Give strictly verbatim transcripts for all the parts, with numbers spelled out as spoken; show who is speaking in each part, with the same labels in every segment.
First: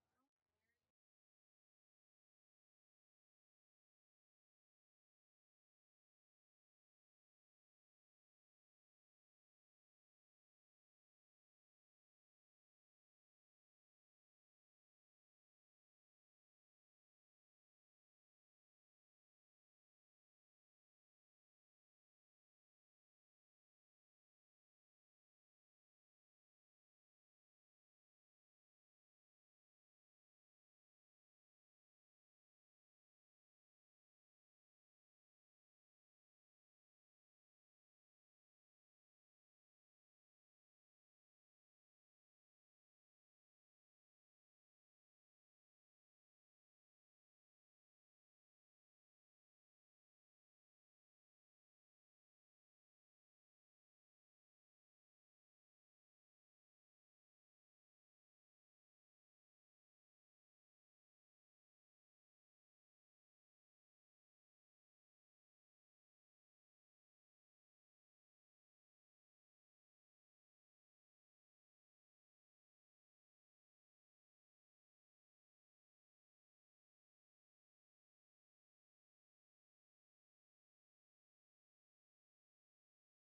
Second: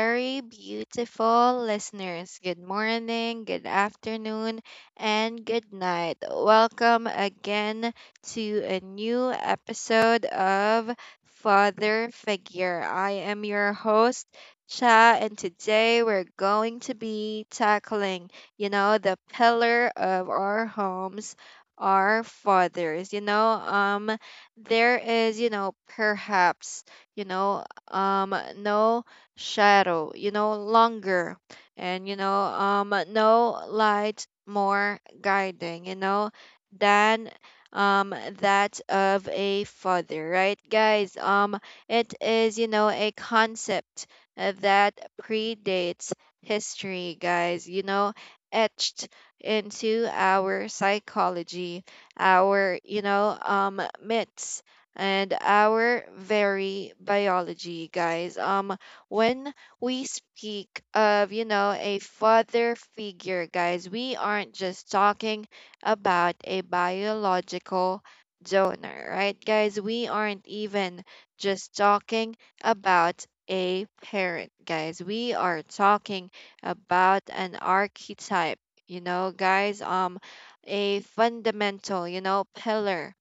Speaker 1: very beautiful listeners. Good morning, good afternoon, and good night. Welcome again to a new episode of Father Figure. I am your host, Cha, and today we're going to be tackling, you know, the pillar of our homes. Our fathers, you know, um, there is, you know, perhaps, you know, um no shadow you know longer and you know um no light more guiding, you know than um that of a father, right, guys. Um it is you know a concept uh, that predates history, guys, you know etched into our psychology, our you know um myths, and our very biology, guys. Um, when we speak of, you know, a father figure, guys, we aren't just talking about a biological donor, right, guys? We aren't even just talking about a parent, guys. We are talking about an archetype, you know, guys. Um, a fundamental, you know, pillar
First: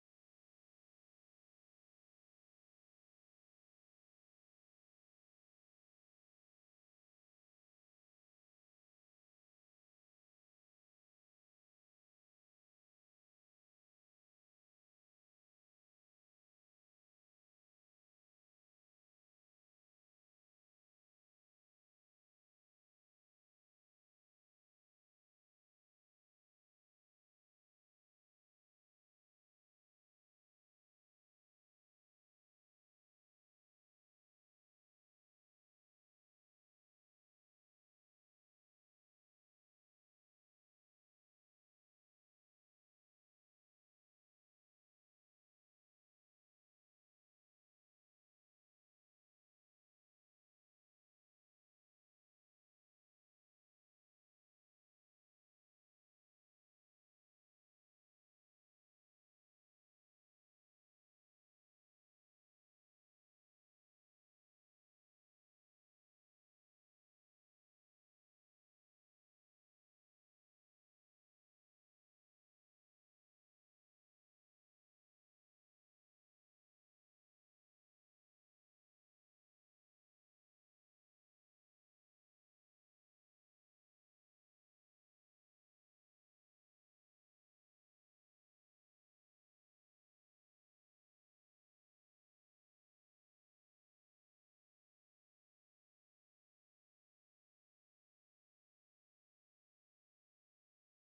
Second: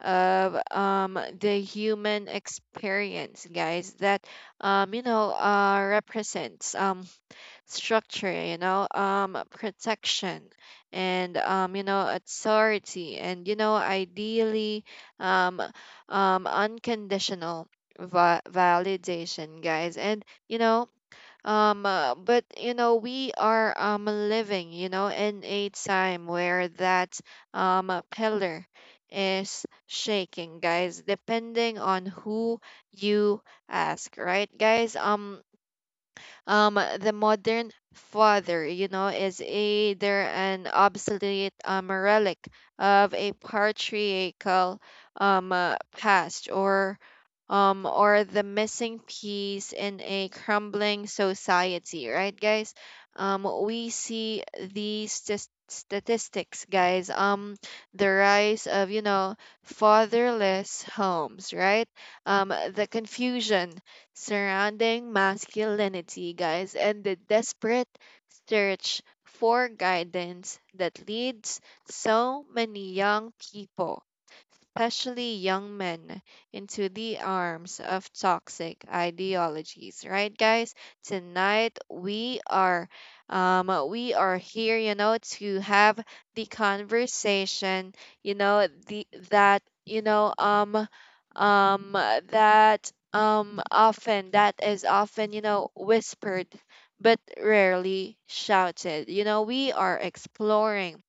Speaker 1: of um, the human experience, guys, that um, you know uh, represents um, structure, you know, um, protection, and um, you know authority, and you know ideally um, um, unconditional va- validation, guys, and you know um, uh, but you know, we are um living, you know, in a time where that um uh, pillar is shaking, guys, depending on who you ask, right? Guys, um um the modern father you know is either an obsolete um, relic of a patriarchal um uh, past, or um or the missing piece in a crumbling society, right, guys. Um we see these stas- statistics, guys. Um the rise of you know fatherless homes, right. Um the confusion surrounding masculinity, guys, and the desperate search for guidance that leads so many young people, especially young men, into the arms of toxic ideologies. Right, guys? Tonight we are um, we are here, you know, to have the conversation, you know, the that you know um um that um often that is often you know whispered but rarely shouted. You know, we are exploring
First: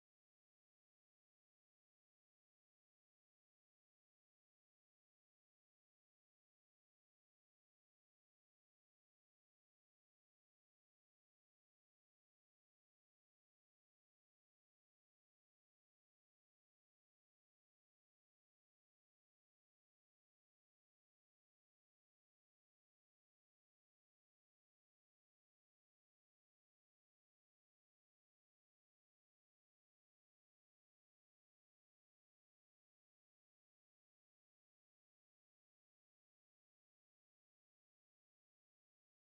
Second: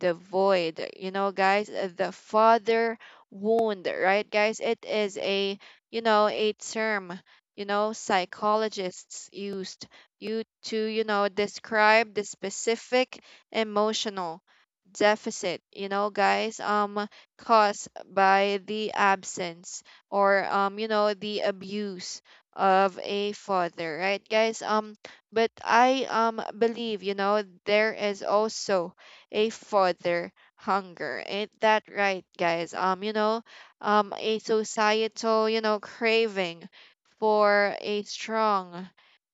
Speaker 1: the void, you know guys, uh, the father wound, right, guys. It is a you know a term, you know psychologists used you to you know describe the specific emotional deficit, you know guys, um caused by the absence or um you know the abuse of a father, right, guys. Um but I um believe, you know there is also a further hunger. Ain't that right, guys? Um, you know, um, a societal, you know, craving for a strong,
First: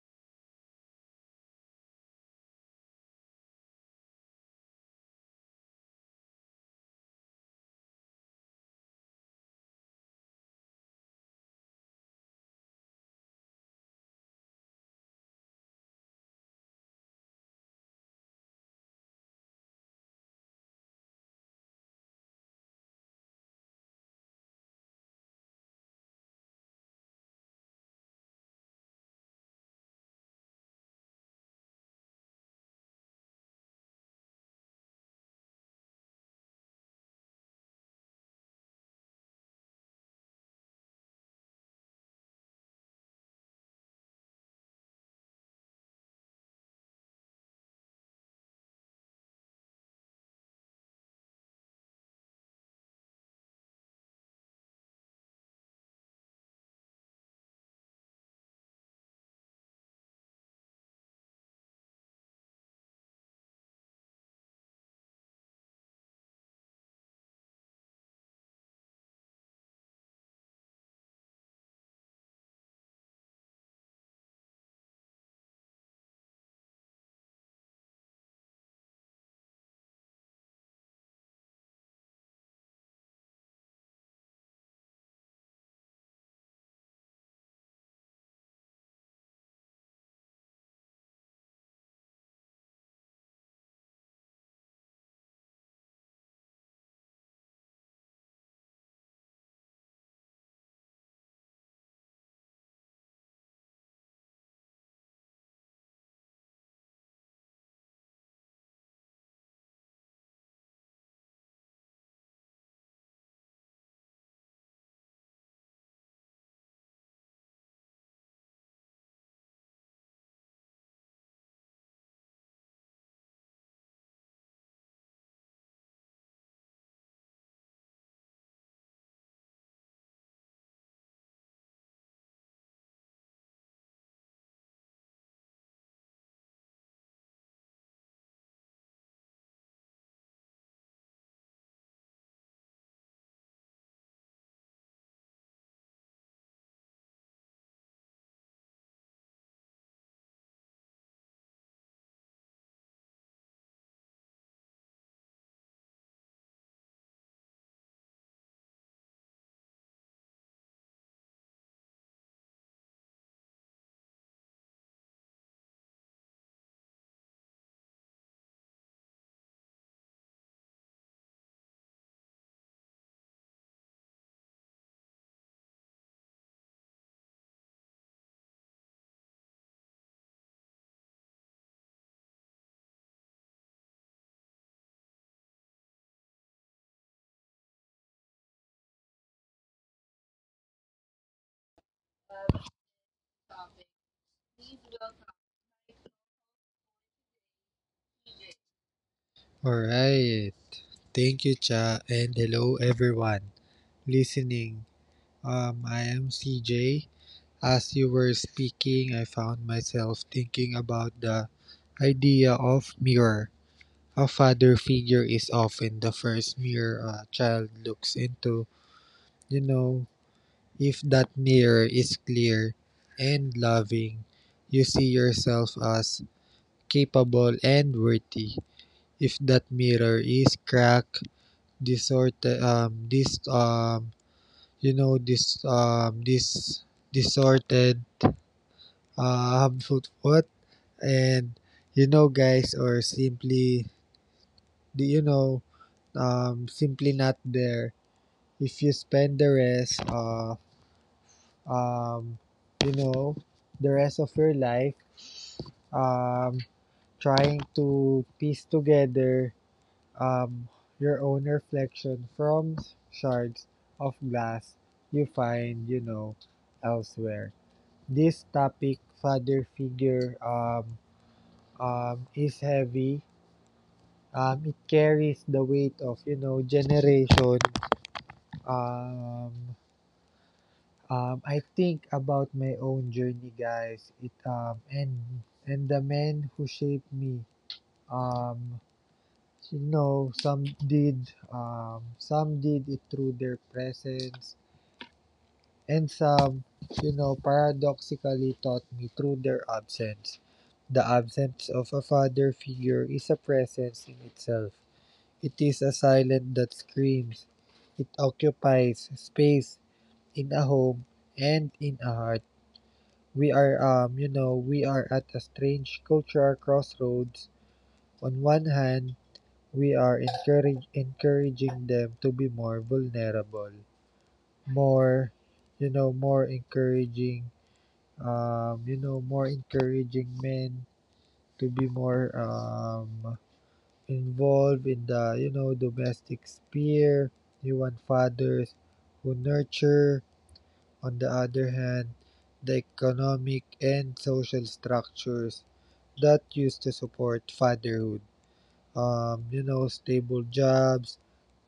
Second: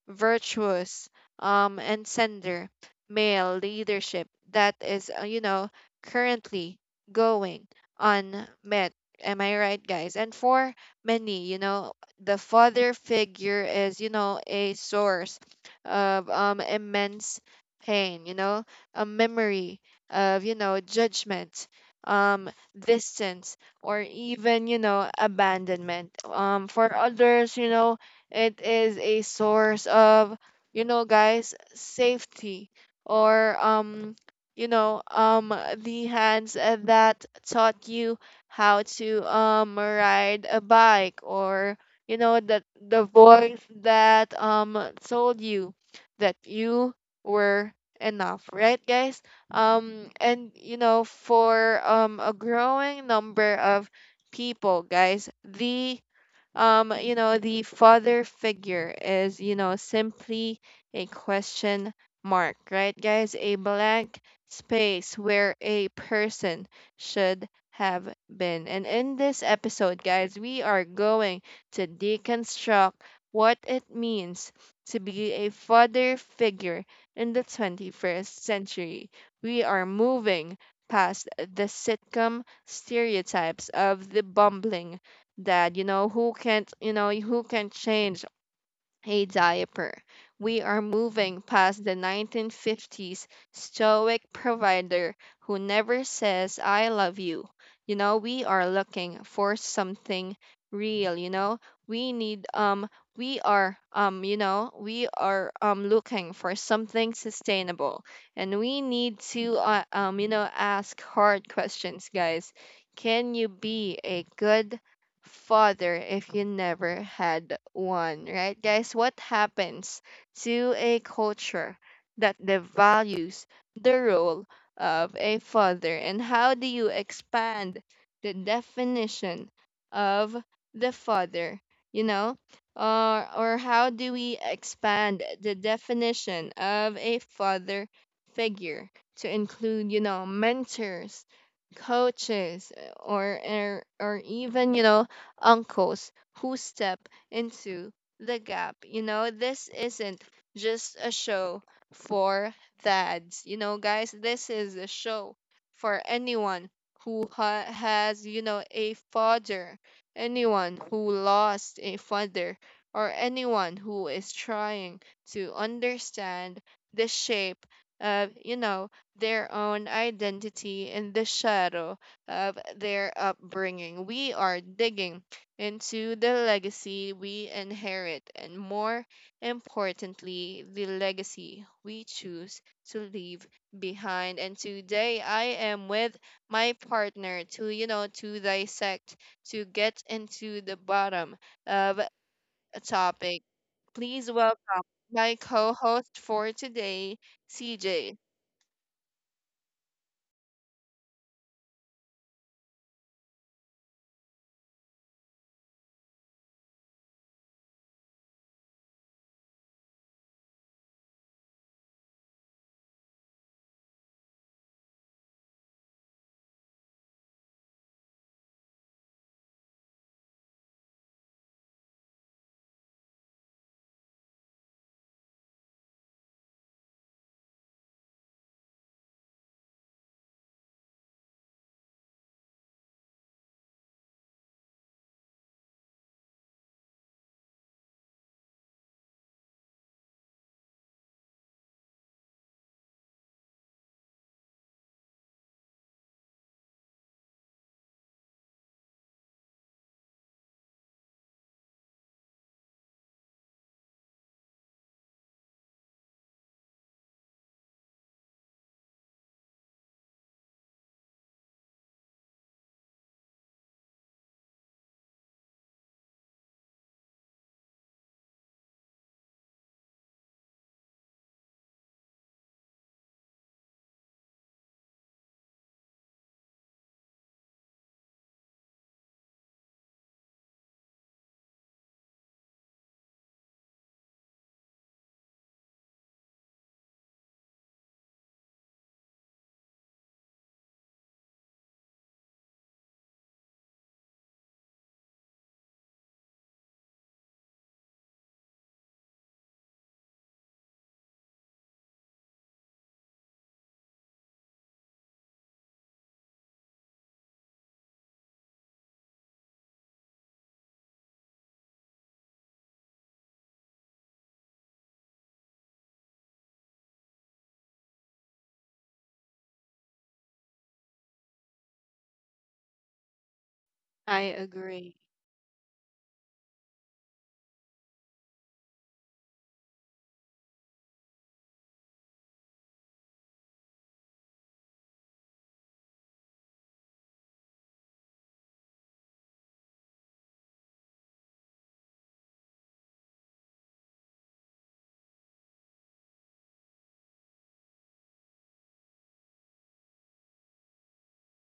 Speaker 1: virtuous um and sender male leadership that is uh, you know currently going unmet. Am I right, guys? And for many, you know the father figure is, you know a source of um immense pain, you know a memory of, you know judgment, um distance, or even, you know abandonment. Um for others, you know it is a source of, you know, guys, safety, or um, you know, um, the hands that taught you how to um ride a bike, or you know that the voice that um told you that you were enough, right, guys? Um, and you know, for um a growing number of people, guys, the um, you know, the father figure is, you know, simply a question mark, right, guys? A blank space where a person should have been. And in this episode, guys, we are going to deconstruct what it means to be a father figure in the twenty-first century. We are moving past the sitcom stereotypes of the bumbling that you know who can't, you know who can change a diaper. We are moving past the nineteen fifties stoic provider who never says "I love you." you know We are looking for something real. you know we need um we are um you know we are um looking for something sustainable, and we need to uh, um you know ask hard questions, guys. Can you be a good father if you never had one, right? Guys, what happens to a culture that devalues the role of a father? And how do you expand the definition of the father? You know? Or, or how do we expand the definition of a father figure to include, you know, mentors, coaches, or, or, or even, you know, uncles who step into the gap. You know, this isn't just a show for dads. You know, guys, this is a show for anyone who ha- has, you know, a father, anyone who lost a father, or anyone who is trying to understand the shape of, you know, their own identity in the shadow of their upbringing. We are digging into the legacy we inherit, and more importantly, the legacy we choose to leave behind. And today I am with my partner to, you know, to dissect, to get into the bottom of a topic. Please welcome my co host for today, C J.
Speaker 2: All right. Thank you, Cha, and hello everyone listening. Um, I am C J. As you were speaking, I found myself thinking about the idea of mirror. A father figure is often the first mirror a child looks into. You know, if that mirror is clear and loving, you see yourself as capable and worthy. If that mirror is cracked, disordered, um this um you know this um this disordered, uh, harmful thought, and you know guys or simply do you know um simply not there. If you spend the rest of, um you know the rest of your life, um trying to piece together, um, your own reflection from shards of glass you find, you know, elsewhere. This topic, father figure, um, um, is heavy. Um, it carries the weight of, you know, generation. Um, um, I think about my own journey, guys. It um, and and the men who shaped me. Um, You know, some did, um, some did it through their presence, and some, you know, paradoxically taught me through their absence. The absence of a father figure is a presence in itself. It is a silence that screams. It occupies space in a home and in a heart. We are, um, you know, we are at a strange cultural crossroads. On one hand, We are encourage encouraging them to be more vulnerable,
Speaker 1: I agree.
Speaker 2: more, you know, more encouraging, um, you know, more encouraging men to be more, um, involved in the, you know, domestic sphere. You want fathers who nurture. On the other hand, the economic and social structures that used to support fatherhood, um, you know, stable jobs,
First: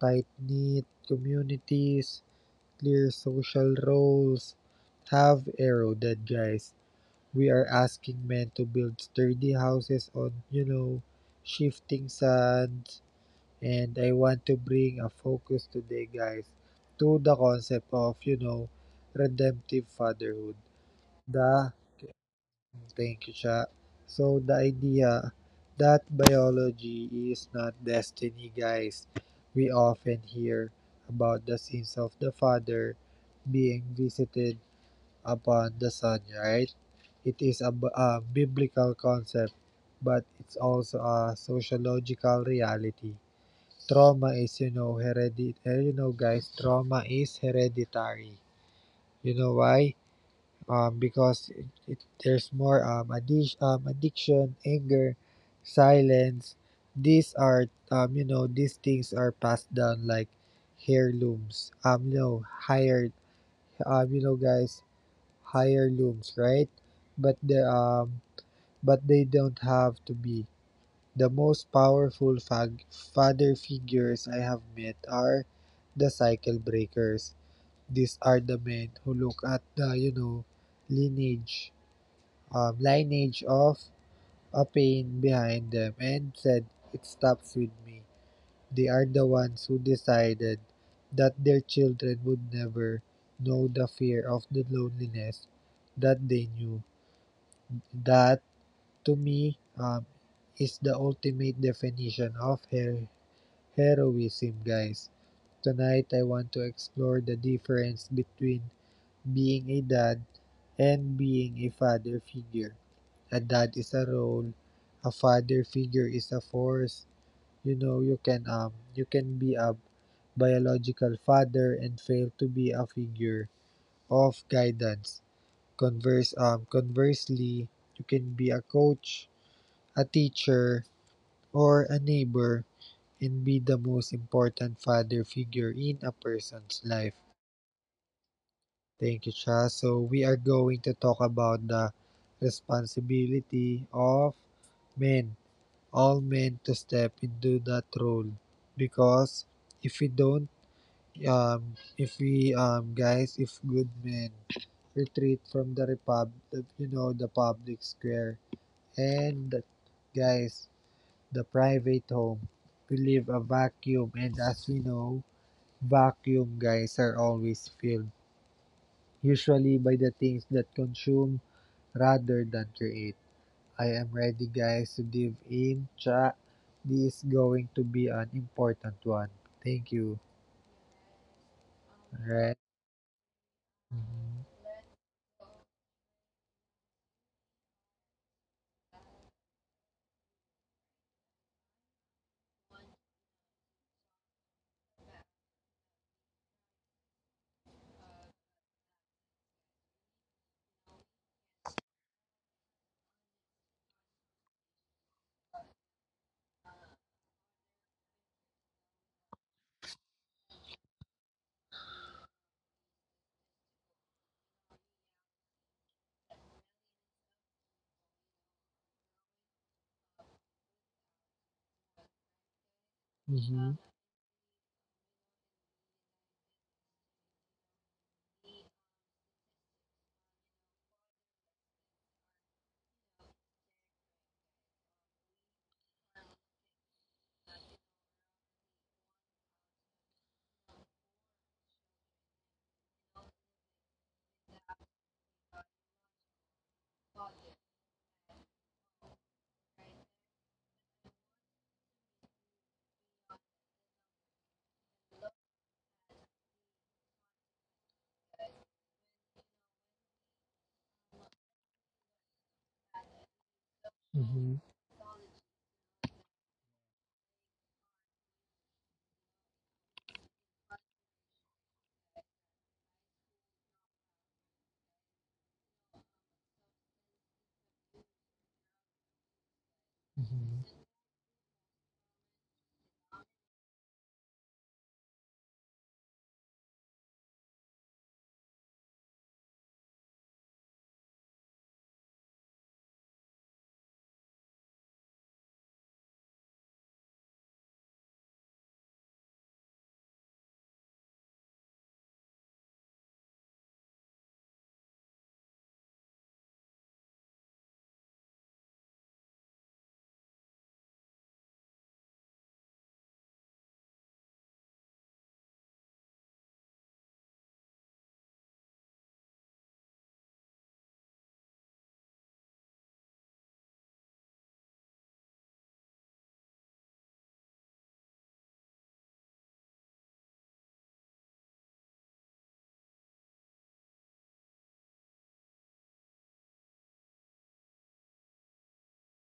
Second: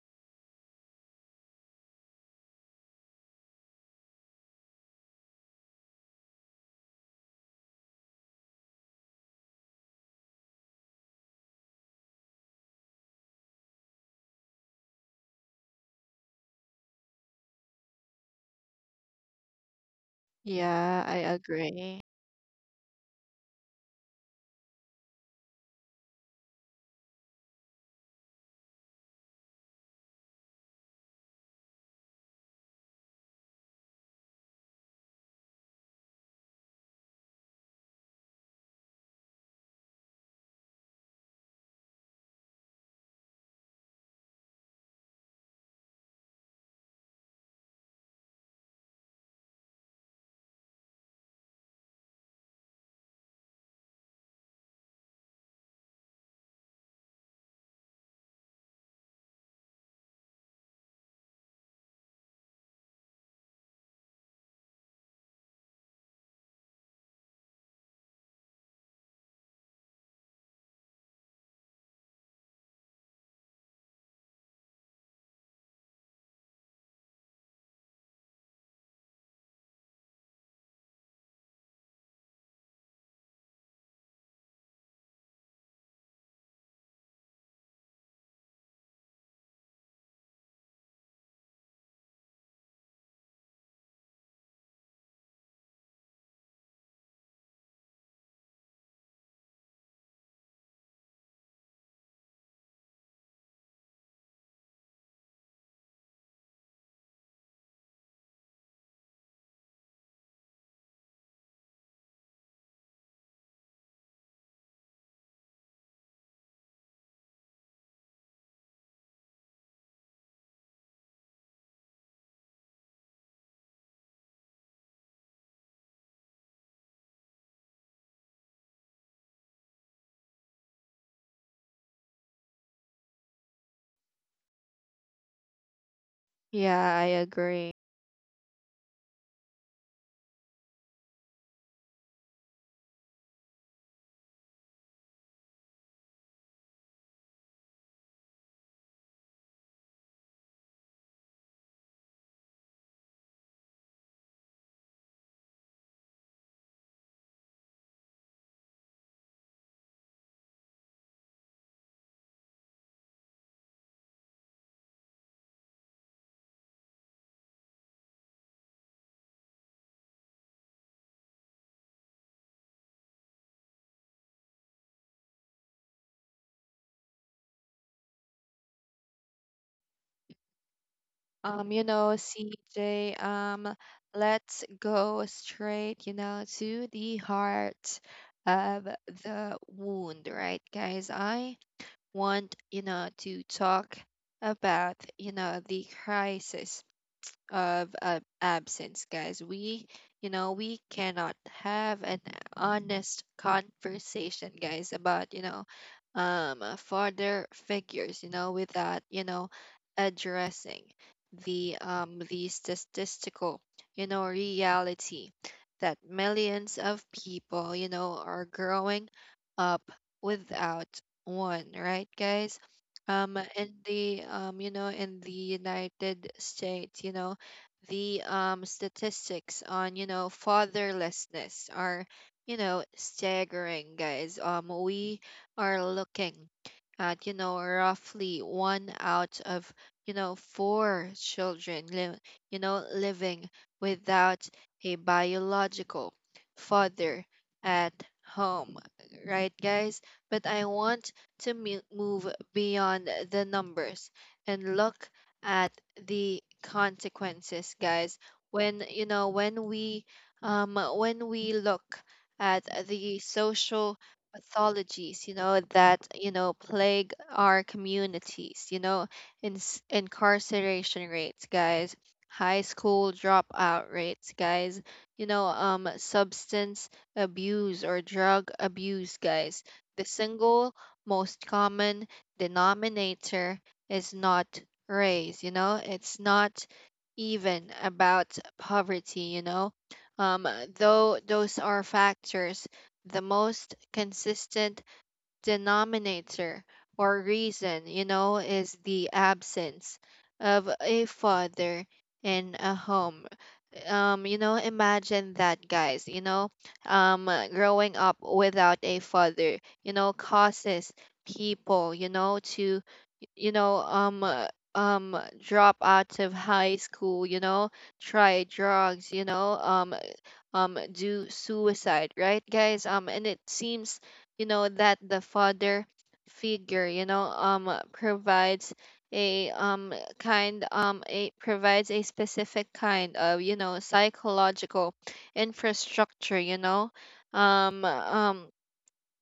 Speaker 2: tight-knit communities, clear social roles. Have arrow dead, guys. We are asking men to build sturdy houses on, you know, shifting sands. And I want to bring a focus today, guys, to the concept of, you know, redemptive fatherhood.
Speaker 1: Yeah, I
Speaker 2: The
Speaker 1: agree.
Speaker 2: Thank you, Cha. So the idea that biology is not destiny, guys. We often hear about the sins of the father being visited upon the son, right? It is a, b- a biblical concept, but it's also a sociological reality. Trauma is, you know, hereditary. You know, guys, trauma is hereditary. You know why? um, because it, it, there's more, um, addi- um, addiction, anger, silence. These are, um, you know these things are passed down like heirlooms. Um, you know hired um, you know guys heirlooms, right? But the um but they don't have to be. The most powerful fag- father figures I have met are the cycle breakers. These are the men who look at the you know lineage, um, lineage of a pain behind them and said, it stops with me. They are the ones who decided that their children would never know the fear of the loneliness that they knew. That, to me, um, is the ultimate definition of her- heroism, guys. Tonight, I want to explore the difference between being a dad and being a father figure. A dad is a role, a father figure is a force. You know, you can um you can be a biological father and fail to be a figure of guidance. Converse um conversely, you can be a coach, a teacher, or a neighbor and be the most important father figure in a
Speaker 1: Yeah,
Speaker 2: person's
Speaker 1: I
Speaker 2: life.
Speaker 1: agree.
Speaker 2: Thank you, Cha. So we are going to talk about the responsibility of men, all men, to step into that role because if we don't, um if we um guys if good men retreat from the repub you know the public square and, guys, the private home, we leave a vacuum, and as we know, vacuum guys are always filled, usually by the things that consume rather than create. I am ready, guys, to dive in. Chat, this is going to be an important one. Thank you.
Speaker 1: Um, you know,
Speaker 2: Alright.
Speaker 1: C J, um, let's go straight, you know, to the heart of the wound, right, guys? I want, you know, to talk about, you know, the crisis of uh, absence, guys. We, you know, we cannot have an honest conversation, guys, about, you know, um, uh, father figures, you know, without, you know, addressing the um the statistical, you know, reality that millions of people, you know, are growing up without one, right, guys? Um
Speaker 2: Mm-hmm.
Speaker 1: in the um you know in the United States, you know the um, statistics on you know fatherlessness are, you know staggering, guys. Um we are looking at, you know roughly one out of, you know four children li- you know living without a biological father at home, right, guys. But I want to me- move beyond the numbers and look at the consequences, guys. When you know when we um When we look at the social
Speaker 2: Mm-hmm.
Speaker 1: pathologies, you know that, you know plague our communities, you know in incarceration rates, guys. High school dropout rates, guys. You know um substance abuse or drug abuse, guys. The
Speaker 2: Mm-hmm.
Speaker 1: single most common denominator is not raise you know it's not even about poverty, you know um, though those are factors. The most consistent denominator or reason, you know is the absence of a father in a home. Um you know imagine that, guys. You know um growing up without a father, you know causes people, you know to, you know, um, uh, um, drop out of high school, you know, try drugs, you know, um, um, do suicide, right, guys? Um, and it seems, you know, that the father figure, you know, um, uh, provides a um kind um a provides a specific kind of you know psychological infrastructure. you know um um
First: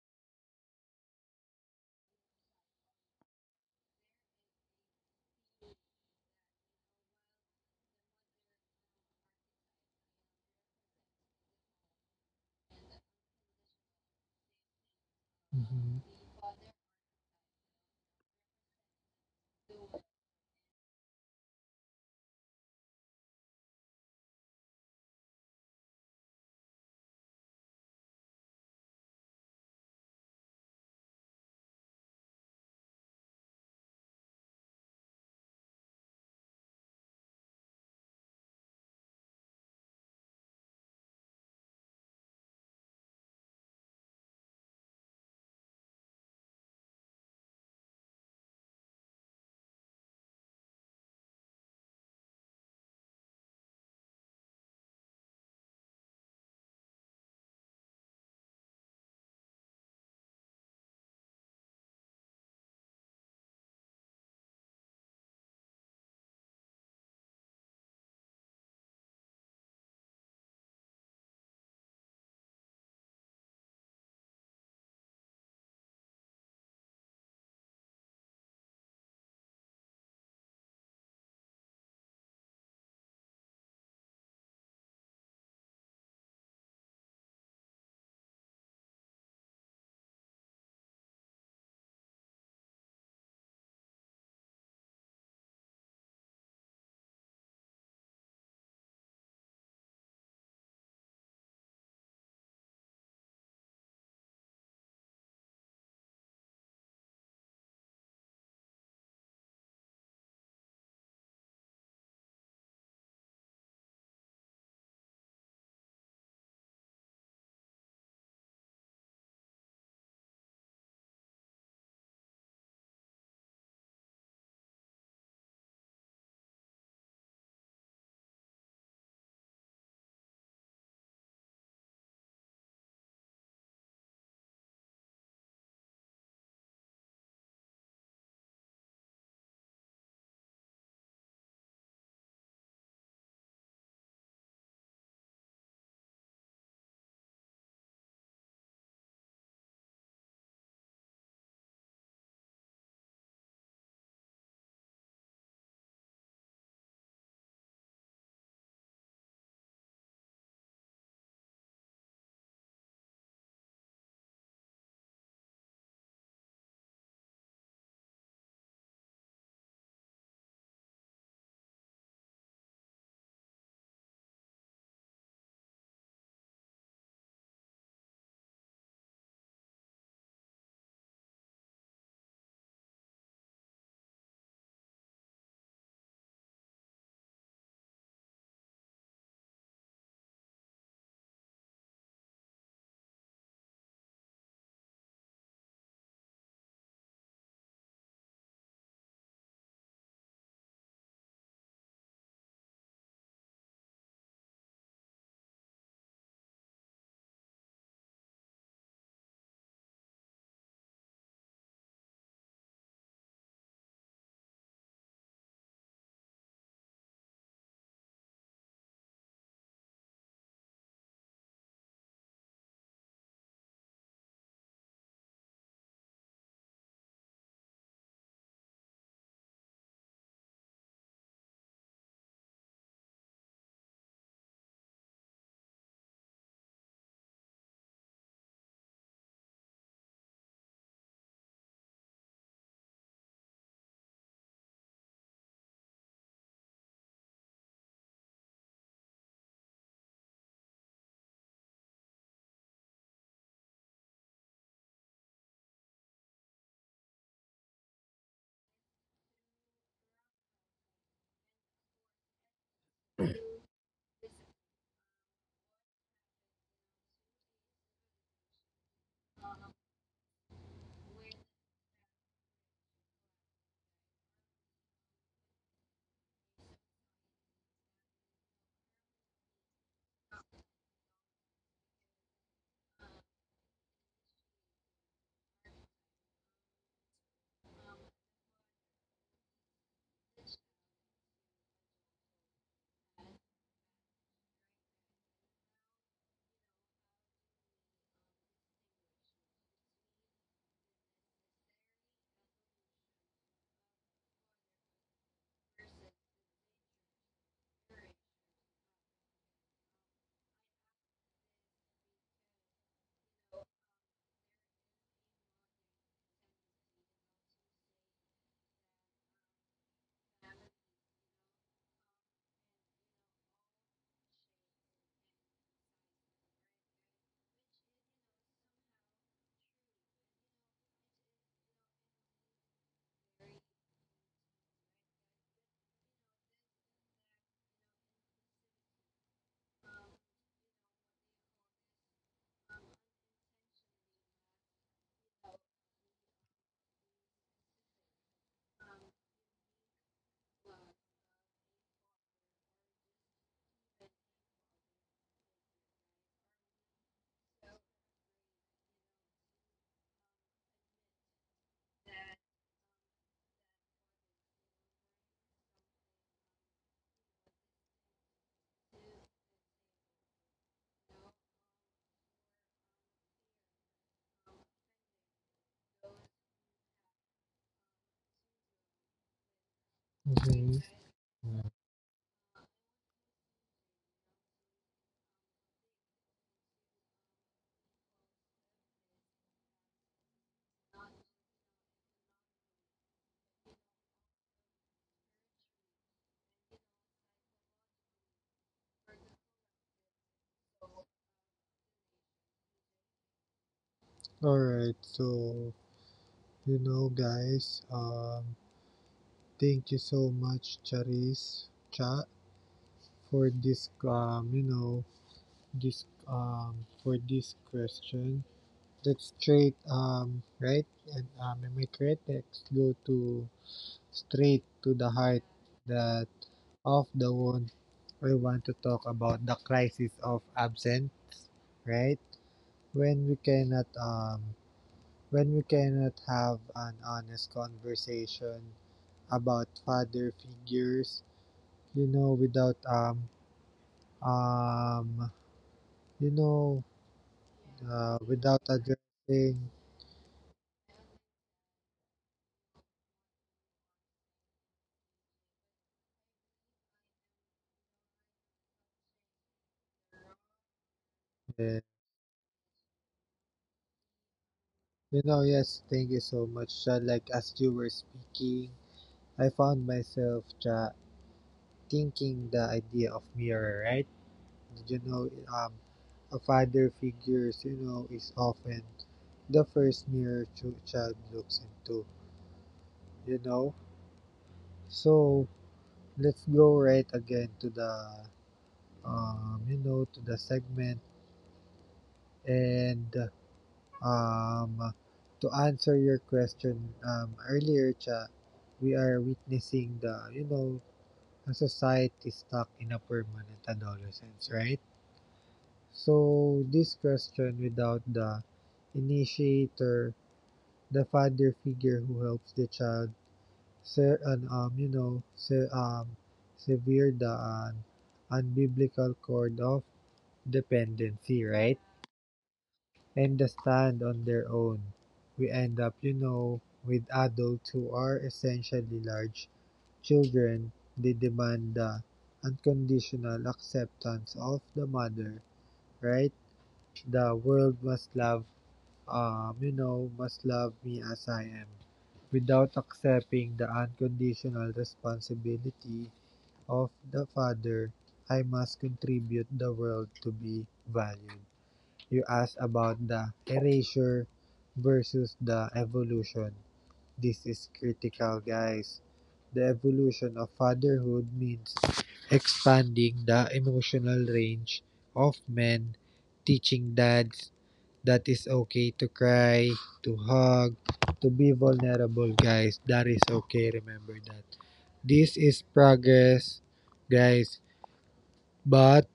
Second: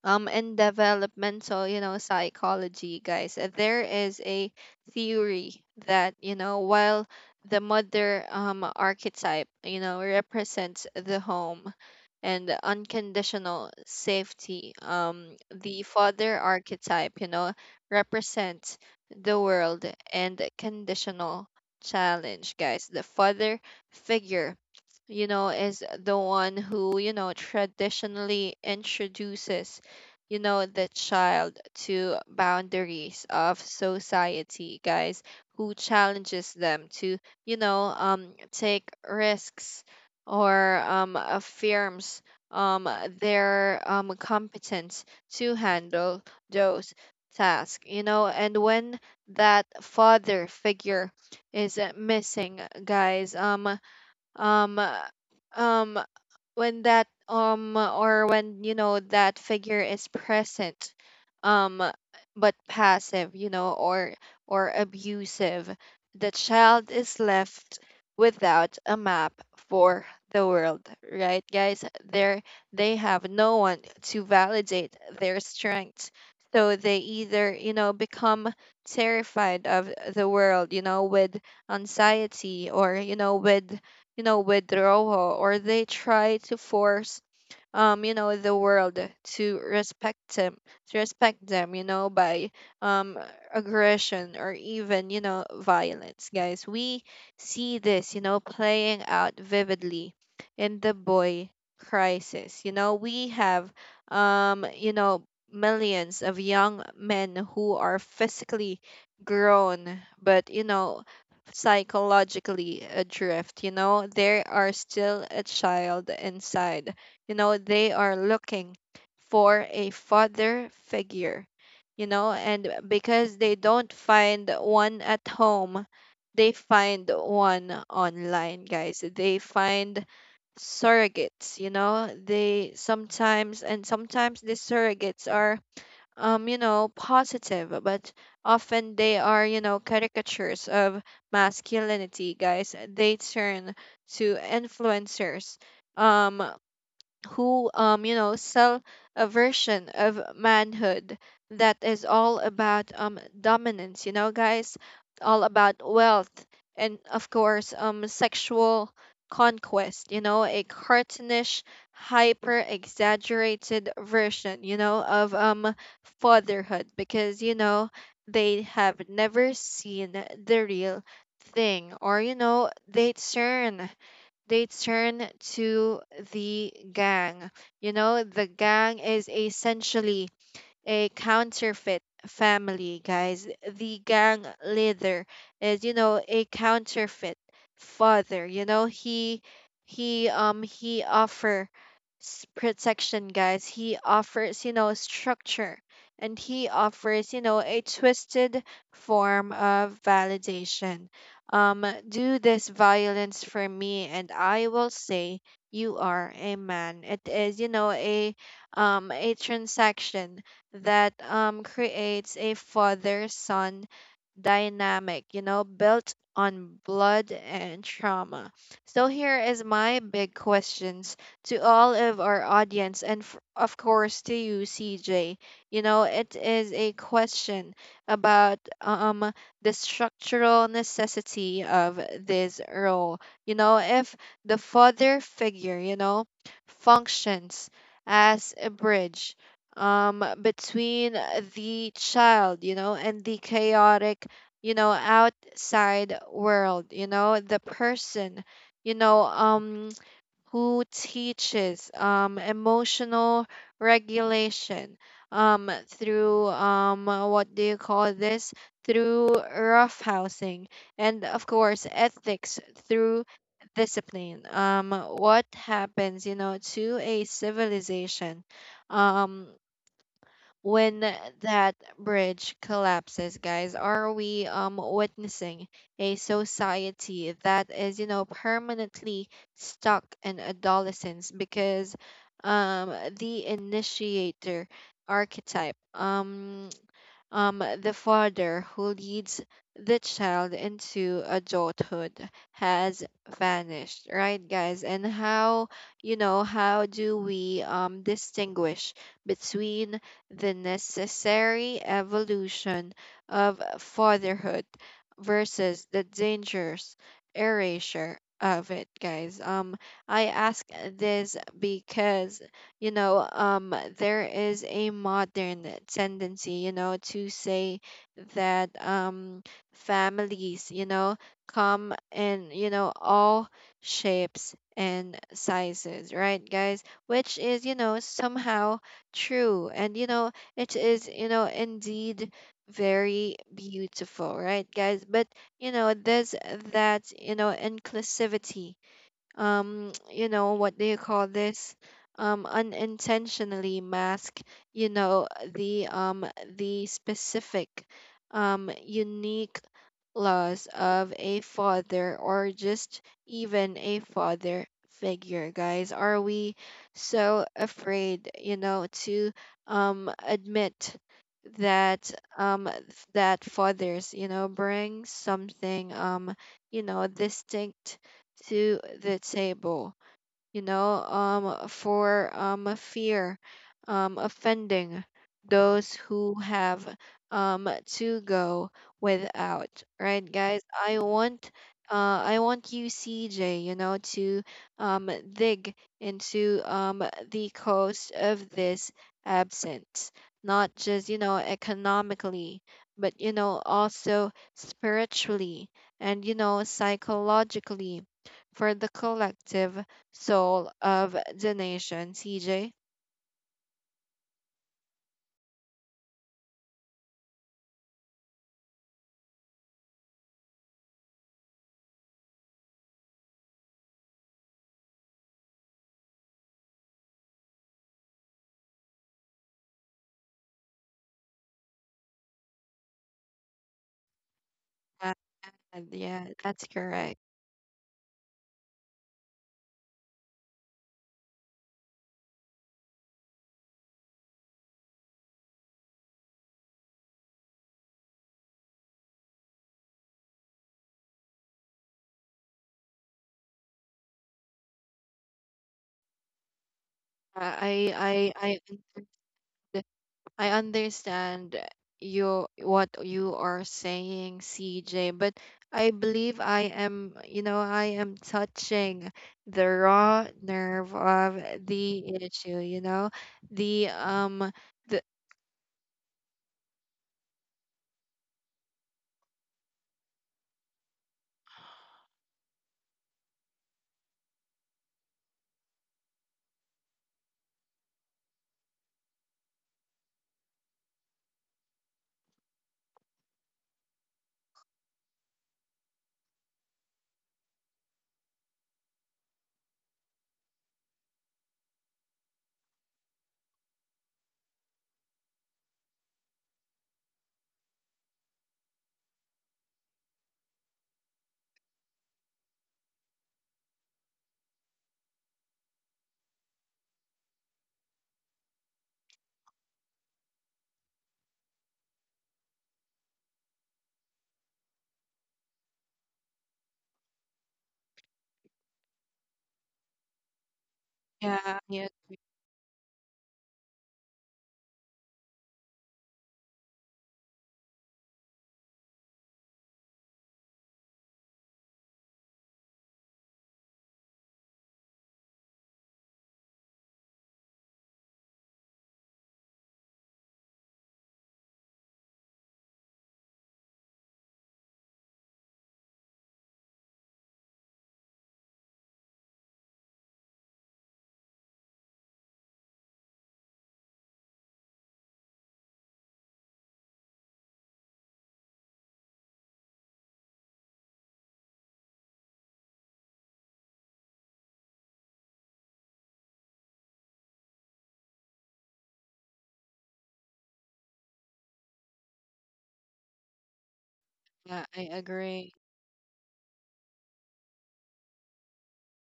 Speaker 1: um in developmental, you know psychology, guys, uh, there is a theory that, you know while the mother um archetype, you know represents the home and unconditional safety. Um, the father archetype, you know, represents the world and conditional challenge, guys. The father figure, you know, is the one who, you know, traditionally introduces, you know, the child to boundaries of society, guys, who challenges them to, you know, um, take risks, or um, uh, firms um, they're um, competent to handle those tasks, you know. And when that father figure is uh, missing, guys. um, um uh, um when that um or when, you know that figure is present, um but passive, you know or or abusive, the child is left without a map for the world, right, guys. There They have no one to validate their strengths, so they either, you know become terrified of the world, you know with anxiety, or, you know with you know, withdrawal, or they try to force, um you know the world to respect them, to respect them you know by um aggression, or even, you know violence, guys. We see this, you know playing out vividly in the boy crisis. you know we have um you know millions of young men who are physically grown but, you know psychologically adrift. You know they are still a child inside. You know, they are looking for a father figure, you know, and because they don't find one at home, they find one online, guys. They find surrogates, you know, they sometimes, and sometimes these surrogates are Um, you know, positive, but often they are, you know, caricatures of masculinity, guys. They turn to influencers, um who um you know sell a version of manhood that is all about um dominance, you know guys, all about wealth, and of course um sexual conquest, you know a cartoonish, hyper exaggerated version, you know of um fatherhood. Because, you know they have never seen the real thing. Or, you know they turn they turn to the gang. You know, the gang is essentially a counterfeit family, guys. The gang leader is, you know, a counterfeit father. You know, he he um he offers protection, guys. He offers, you know, structure, and he offers, you know, a twisted form of validation. Um, do this violence for me, and I will say you are a man. It is, you know, a um a transaction that um, creates a father son dynamic, you know, built on blood and trauma. So here is my big questions to all of our audience and f- of course to you C J. You know, it is a question about um the structural necessity of this role. You know, if the father figure, you know, functions as a bridge um, between the child, you know, and the chaotic, you know, outside world, you know, the person, you know, um, who teaches um, emotional regulation um, through um, what do you call this? Through roughhousing, and of course, ethics through discipline. Um, what happens, you know, to a civilization? um when that bridge collapses, guys, are we um witnessing a society that is, you know, permanently stuck in adolescence because um the initiator archetype um um, the father who leads the child into adulthood has vanished, right, guys? And how, you know, how do we um, distinguish between the necessary evolution of fatherhood versus the dangerous erasure of it, guys? Um, I ask this because you know um there is a modern tendency you know to say that um families you know come in you know all shapes and sizes, right, guys, which is you know somehow true and you know it is you know indeed very beautiful, right, guys, but you know there's that you know inclusivity um you know what do you call this um unintentionally mask you know the um the specific um unique laws of a father or just even a father figure, guys, are we so afraid you know to um admit that um that fathers you know bring something um you know distinct to the table, you know, um, for um, a fear um, offending those who have um, to go without. Right, guys?
Speaker 2: Mm-hmm.
Speaker 1: I want.
Speaker 2: Mm-hmm.
Speaker 1: Uh, I want you, C J, you know, to um, dig into um, the cost of this absence, not just, you know, economically, but, you know, also spiritually and, you know, psychologically for the collective soul of the nation, C J.
Speaker 2: Alright, so, you know guys, um thank you so much, Charis chat, for this, um you know this um for this question. Let's straight um right and um am I correct? Let's go to straight to the
Speaker 1: Uh,
Speaker 2: heart that
Speaker 1: yeah, that's
Speaker 2: of
Speaker 1: correct.
Speaker 2: the one. We want to talk about the crisis of absence, right? When we cannot, um when we cannot have an honest conversation about father figures, you know, without um um you know
Speaker 1: Uh, I
Speaker 2: uh,
Speaker 1: I
Speaker 2: without
Speaker 1: I understand,
Speaker 2: addressing
Speaker 1: I understand you what you are saying, C J, but I believe I am, you know, I am touching the raw nerve of
Speaker 2: the
Speaker 1: the issue, you know, the um the
Speaker 2: you know yes, thank you so much, Cha. Like as you were speaking, I found myself, Cha, thinking the idea of mirror, right? You know, um, a father figures, you know, is often the first mirror ch- child looks into, you know. So let's go right again to the, um, you know, to the segment, and, um, to answer your question, um, earlier, Cha, we are witnessing the, you know, a society stuck in a permanent adolescence, right? So this question: without the initiator, the father figure who helps the child, ser an um you know ser um severed the an unbiblical cord of dependency,
Speaker 1: yeah,
Speaker 2: right?
Speaker 1: yeah,
Speaker 2: And the stand on their own. We end up, you know, with adults who are essentially large children. They demand the unconditional acceptance of the mother, right? The world must love, um, you know, must love me as I am, without accepting the unconditional responsibility of the Father. I must contribute the world to be valued. You asked about the erasure versus the evolution. This is critical, guys. The evolution of fatherhood means expanding the emotional range of men, teaching dads that is okay to cry, to hug, to be vulnerable, guys. That is okay. Remember that.
Speaker 1: yeah, I
Speaker 2: This
Speaker 1: agree.
Speaker 2: is progress, guys. But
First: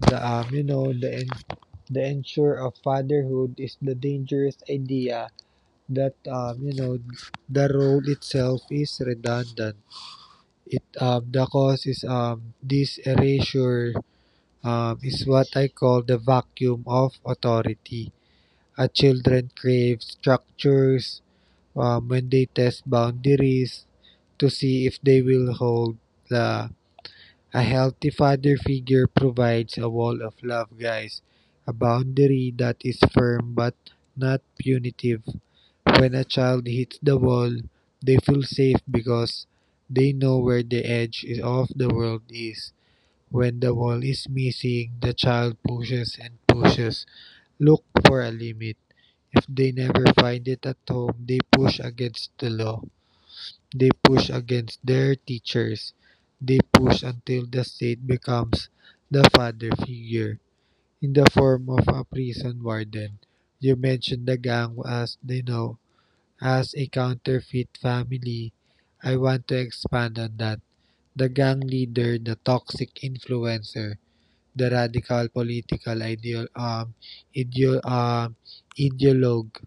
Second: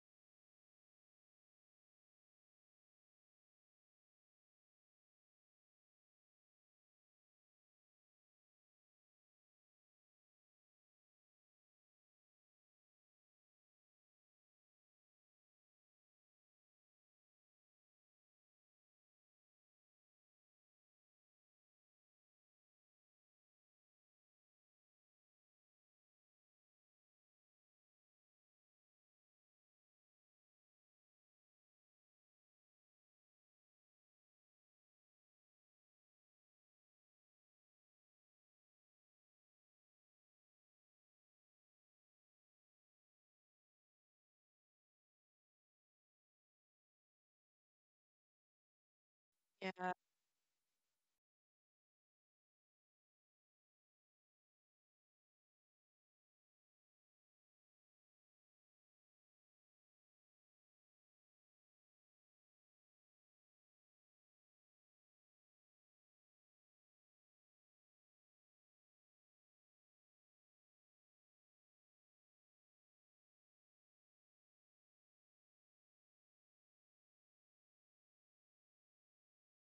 Speaker 2: the um, you know, the the ensure of fatherhood is the dangerous idea that, um, you know, the role itself is redundant. It um, the cause is, um, this erasure, um, is what I call the vacuum of authority. A children crave structures, um, when they test boundaries to see if they will hold. The, a healthy father figure provides a wall of love, guys, a boundary that is firm but not punitive. When a child hits the wall, they feel safe because they know where the edge of the world is. When the wall is missing, the child pushes and pushes. Look for a limit. If they
Speaker 1: Yeah.
Speaker 2: never find it at home, they push against the law. They push against their teachers. They push until the state becomes the father figure in the form of a prison warden. You mentioned the gang as they know as a counterfeit family. I want to expand on that. The gang leader, the toxic influencer, the radical political ideal um ideal um ideologue.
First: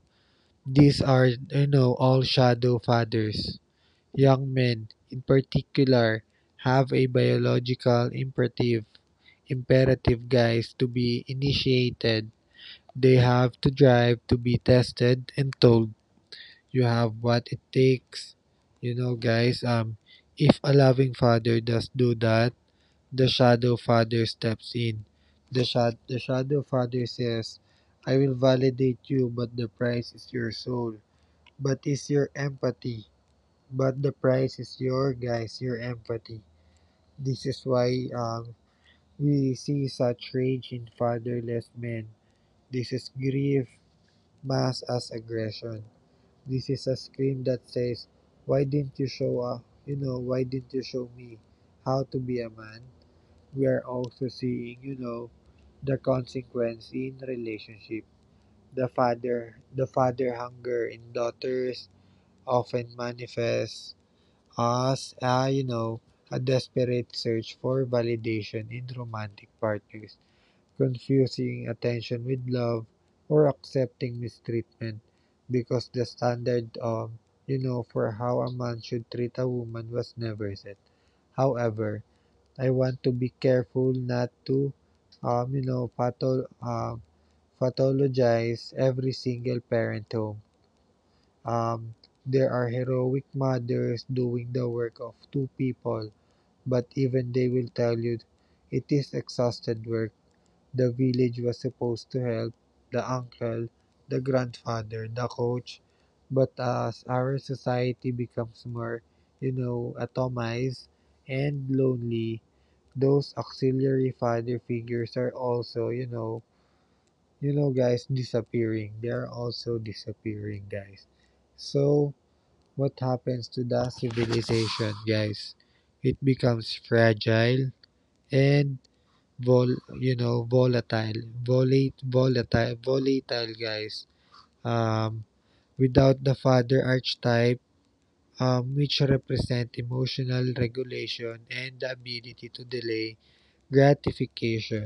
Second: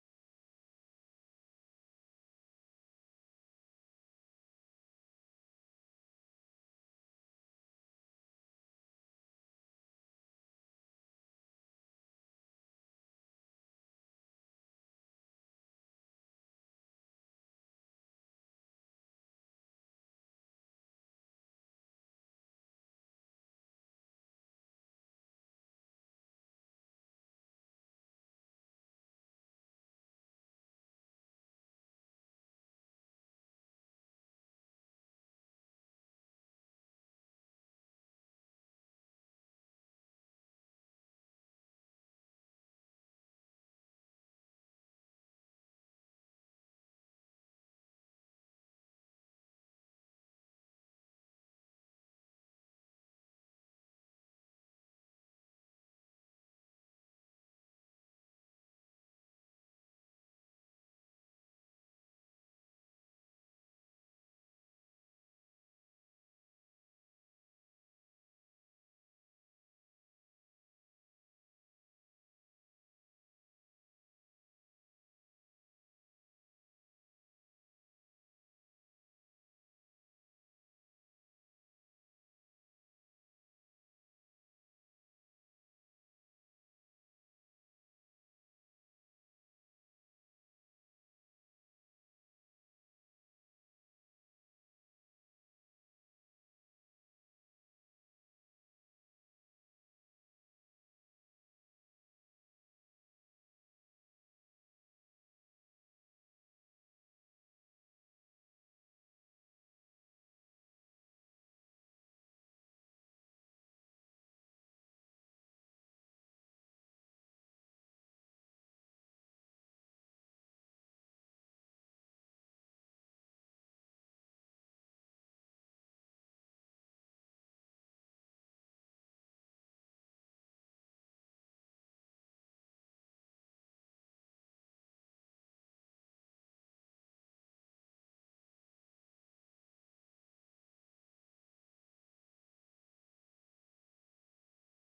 Speaker 2: These are, you know all shadow fathers. Young men, in particular, have a biological imperative imperative, guys, to be initiated. They have to drive to be tested and told, you have what it takes. You know, guys, um if a loving father does do that, the shadow father steps in. The shad the shadow father says, I will validate you but the price is your soul. But is your empathy but the price is your, guys, your empathy. This is why, um, we see such rage in fatherless men. This is grief masked as aggression. This is a scream that says, "Why didn't you show up? You know, why didn't you show me how to be a man?" We are also seeing, you know, the consequence in relationship. The father, the father hunger in daughters often manifests as, uh, you know, a desperate search for validation in romantic partners, confusing attention with love, or accepting mistreatment because the standard, um you know for how a man should treat a woman was never set. However, I want to be careful not to, um you know patho- um pathologize every single parent home. Um, there are heroic mothers doing the work of two people, but even they will tell you it is exhausted work. The village was supposed to help, the uncle, the grandfather, the coach, but as our society becomes more, you know, atomized and lonely, those auxiliary father figures are also, you know, you know guys disappearing. They are also disappearing, guys. So, what happens to the civilization, guys? It becomes fragile and vol, you know, volatile, volat, volatile, volatile, guys. Um, without the father archetype, um, which represent emotional regulation and the ability to delay gratification,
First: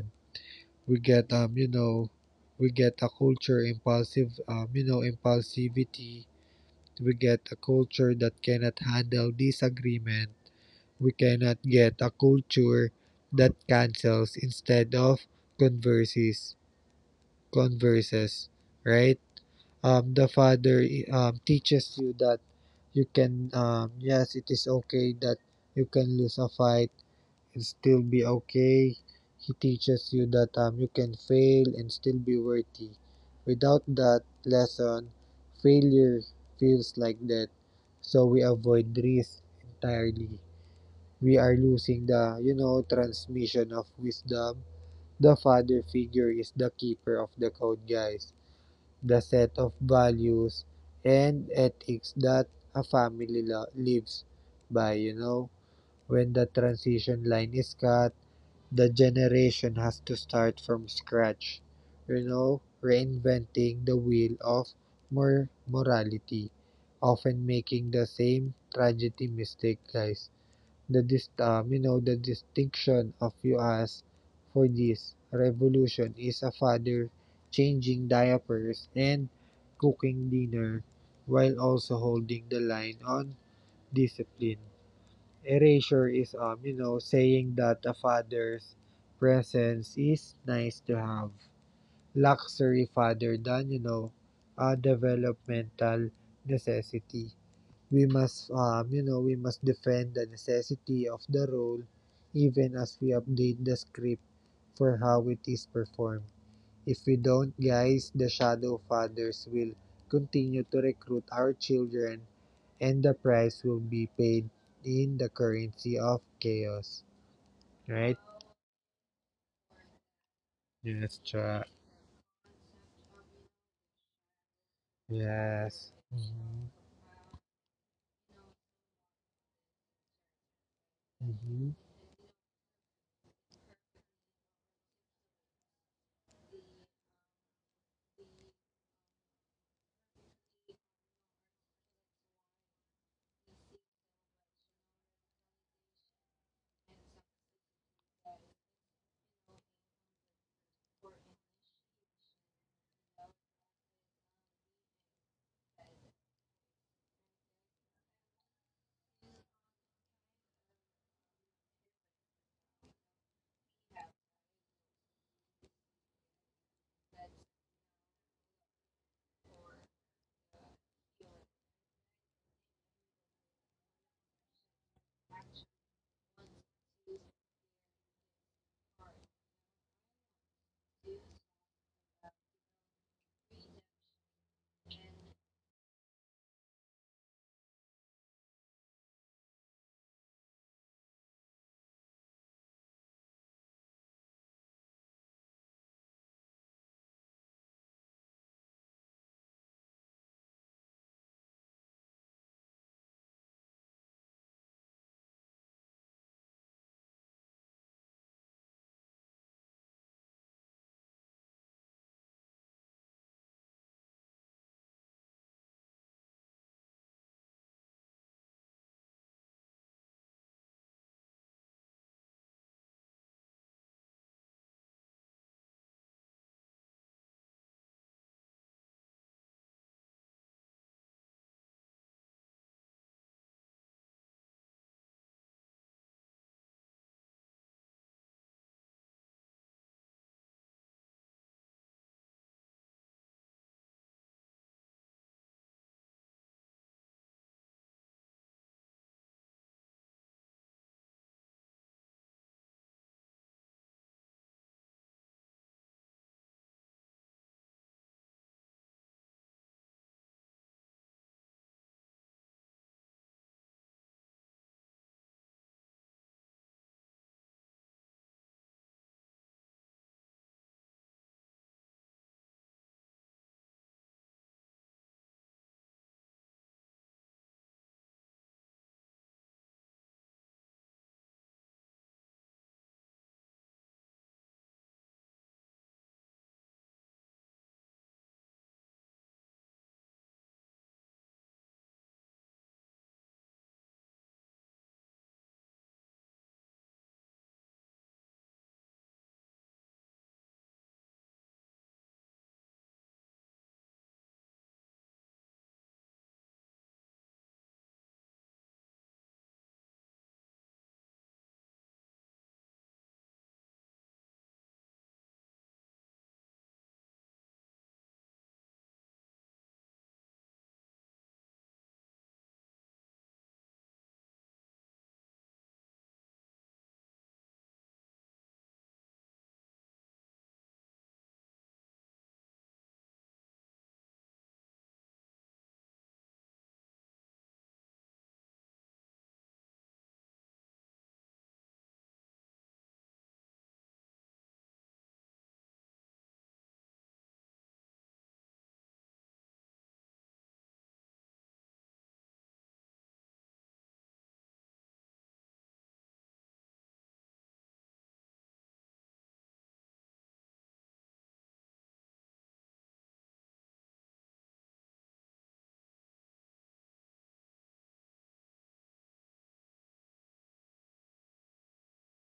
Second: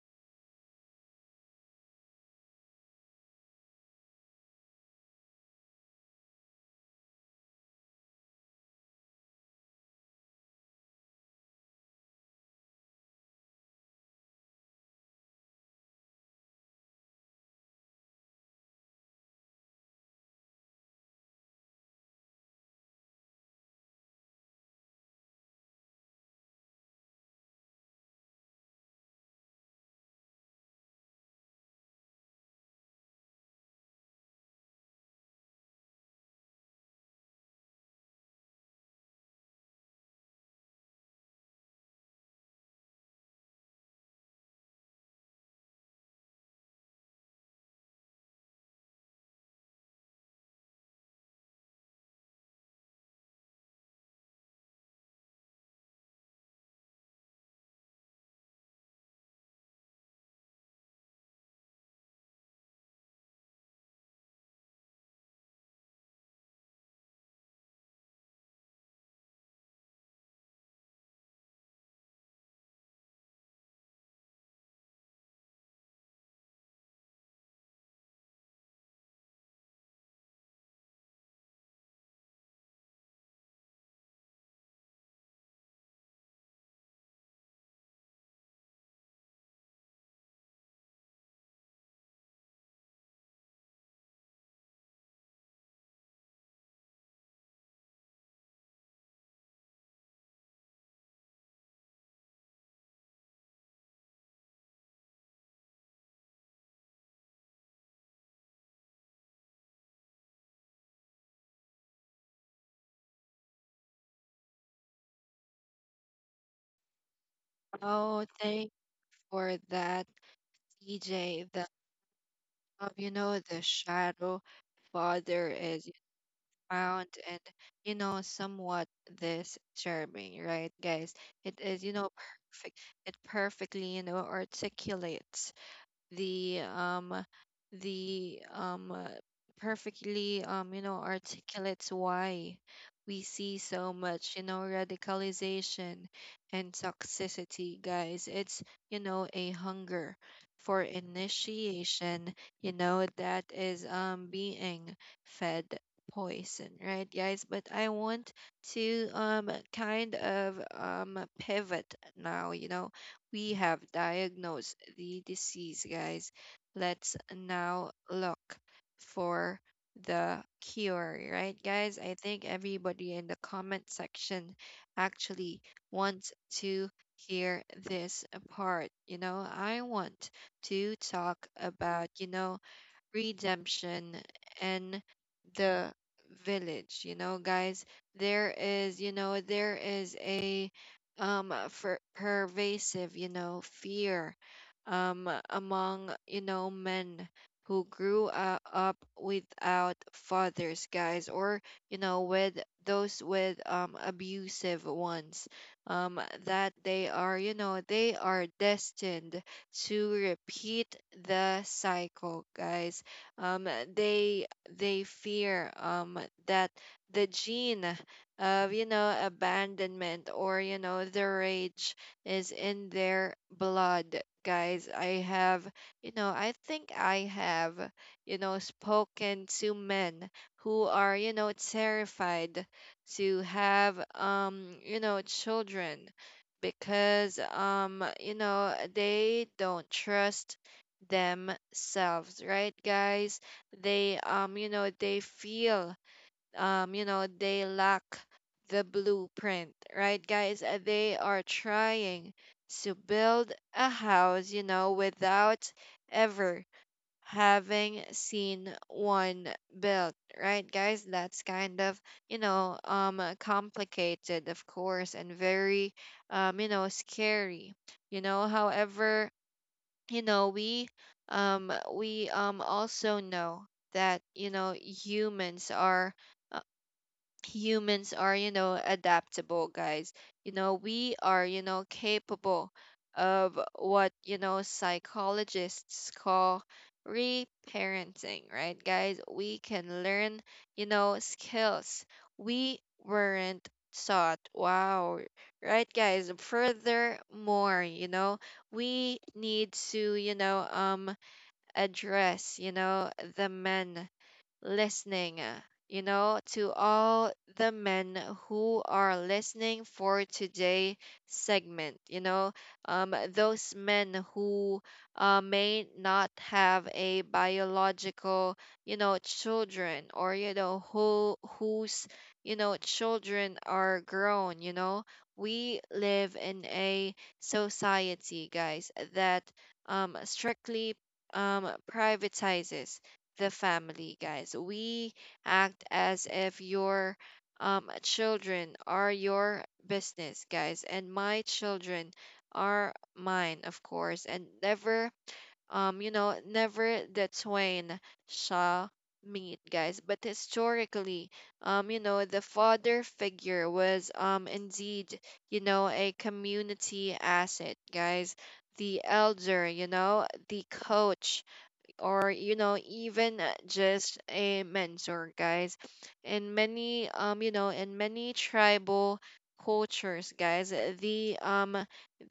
Speaker 2: we get um, you know, we get a culture impulsive, um, you know, impulsivity. We get a culture that cannot handle disagreement. We cannot get a culture that cancels instead of converses converses, right? Um the father, um teaches you that you can, um yes, it is okay that you can lose a fight and still be okay. He teaches you that, um you can fail and still be worthy. Without that lesson, failure feels like that, so we avoid risk entirely. We are losing the, you know, transmission of wisdom. The father figure is the keeper of the code, guys. The set of values and ethics that a family lives by, you know. When the transition line is cut, the generation has to start from scratch, you know, reinventing the wheel of more morality, often making the same tragedy mistake, guys. The dis- um, you know the distinction of U S for this revolution is a father changing diapers and cooking dinner while also holding the line on discipline. Erasure is um you know saying that a father's presence is nice to have. Luxury father than you know a developmental necessity. We must um, you know we must defend the necessity of the role even as we update the script for how it is performed. If we don't, guys, the shadow fathers will continue to recruit our children, and the price will be paid in the currency of chaos. Right.
Speaker 1: Oh, thanks for that,
Speaker 2: Yes,
Speaker 1: C J.
Speaker 2: Cha.
Speaker 1: Of you know the shadow father is
Speaker 2: Yes.
Speaker 1: found and you know somewhat this charming, right, guys, it
Speaker 2: Mm-hmm.
Speaker 1: is you know perfect it perfectly you know articulates the um the um uh, perfectly um you know articulates why we see so much you know radicalization and toxicity, guys, it's you know a hunger for initiation you know that is um being fed poison, right, guys, but I want to um kind of um pivot now. You know, we have diagnosed the disease, guys. Let's now look for the cure, right, guys? I think everybody in the comment section actually wants to hear this part. You know, I want to talk about, you know, redemption and the village. You know, guys, there is you know there is a um for pervasive you know fear um among you know men who grew uh, up without fathers, guys, or you know with those with um abusive ones um that they are you know they are destined to repeat the cycle, guys. um, they they fear um, that the gene of you know abandonment or you know the rage is in their blood, guys. I have you know I think I have you know spoken to men who are you know terrified to have um you know children because um you know they don't trust themselves, right, guys. They um you know they feel um you know they lack the blueprint, right, guys. Uh, they are trying to build a house you know without ever having seen one built, right, guys. That's kind of you know um uh, complicated of course and very um you know scary, you know. However, you know we um we um also know that you know humans are humans are you know adaptable, guys. You know we are you know capable of what you know psychologists call reparenting, right, guys. We can learn you know skills we weren't taught. Wow. Right, guys. Furthermore, you know, we need to you know um address you know the men listening, uh, you know, to all the men who are listening for today segment, you know, um, those men who uh, may not have a biological, you know, children or, you know, who whose, you know, children are grown, you know. We live in a society, guys, that um, strictly um, privatizes the family, guys. We act as if your um, children are your business, guys, and my children are mine, of course, and never, um, you know, never the twain shall meet, guys. But historically, um, you know, the father figure was, um, indeed, you know, a community asset, guys. The elder, you know, the coach, or you know even uh, just a mentor, guys, in many um you know in many tribal cultures, guys, the um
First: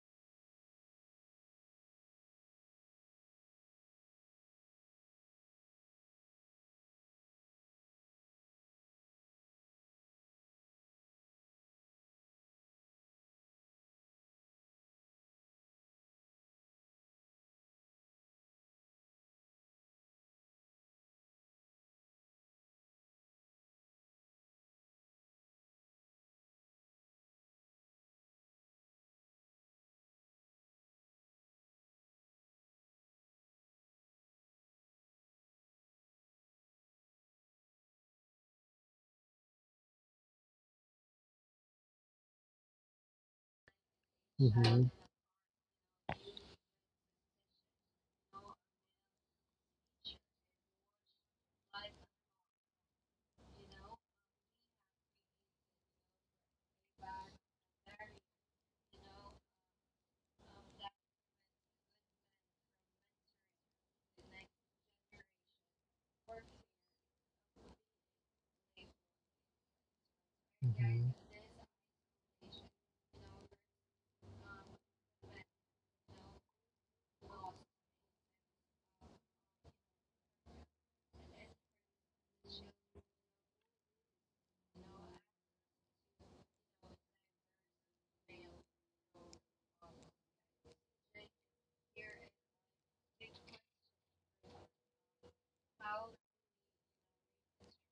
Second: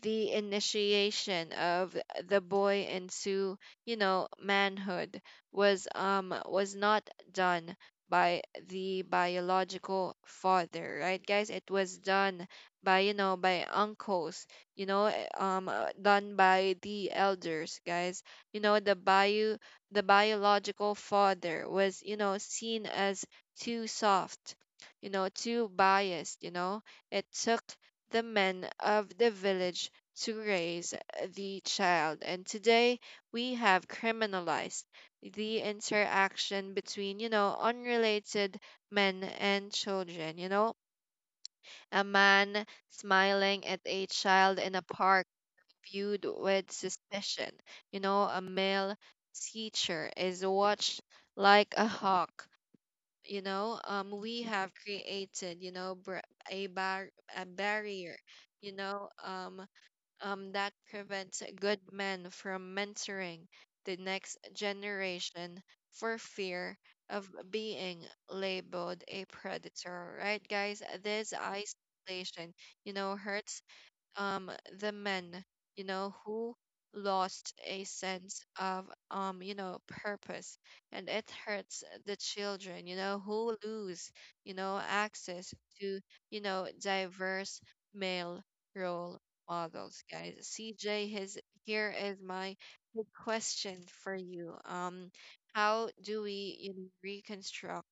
Speaker 1: the initiation of the boy into you know manhood was um was not done by the biological father, right, guys. It was done by you know by uncles, you know, eh, um uh, done by the elders, guys. You know the bayou the biological father was you know seen as too soft, you know too biased, you know. It took the men of the village to raise the child and today we have criminalized the interaction between you know unrelated men and children. You know, a man smiling at a child in a
Speaker 2: Mm-hmm.
Speaker 1: park viewed with suspicion. You know, a male teacher is watched like a hawk. You know, um, we have created, you know, br- a bar a barrier, you know, um, um, that prevents good men from mentoring the next generation for fear of being labeled a predator, right, guys? This
Speaker 2: Mm-hmm.
Speaker 1: isolation, you know, hurts um the men you know who lost a sense of um you know purpose and it hurts the children you know who lose you know access to you know diverse male role models, guys. CJ, his here is my big question for you. Um how do we you know reconstruct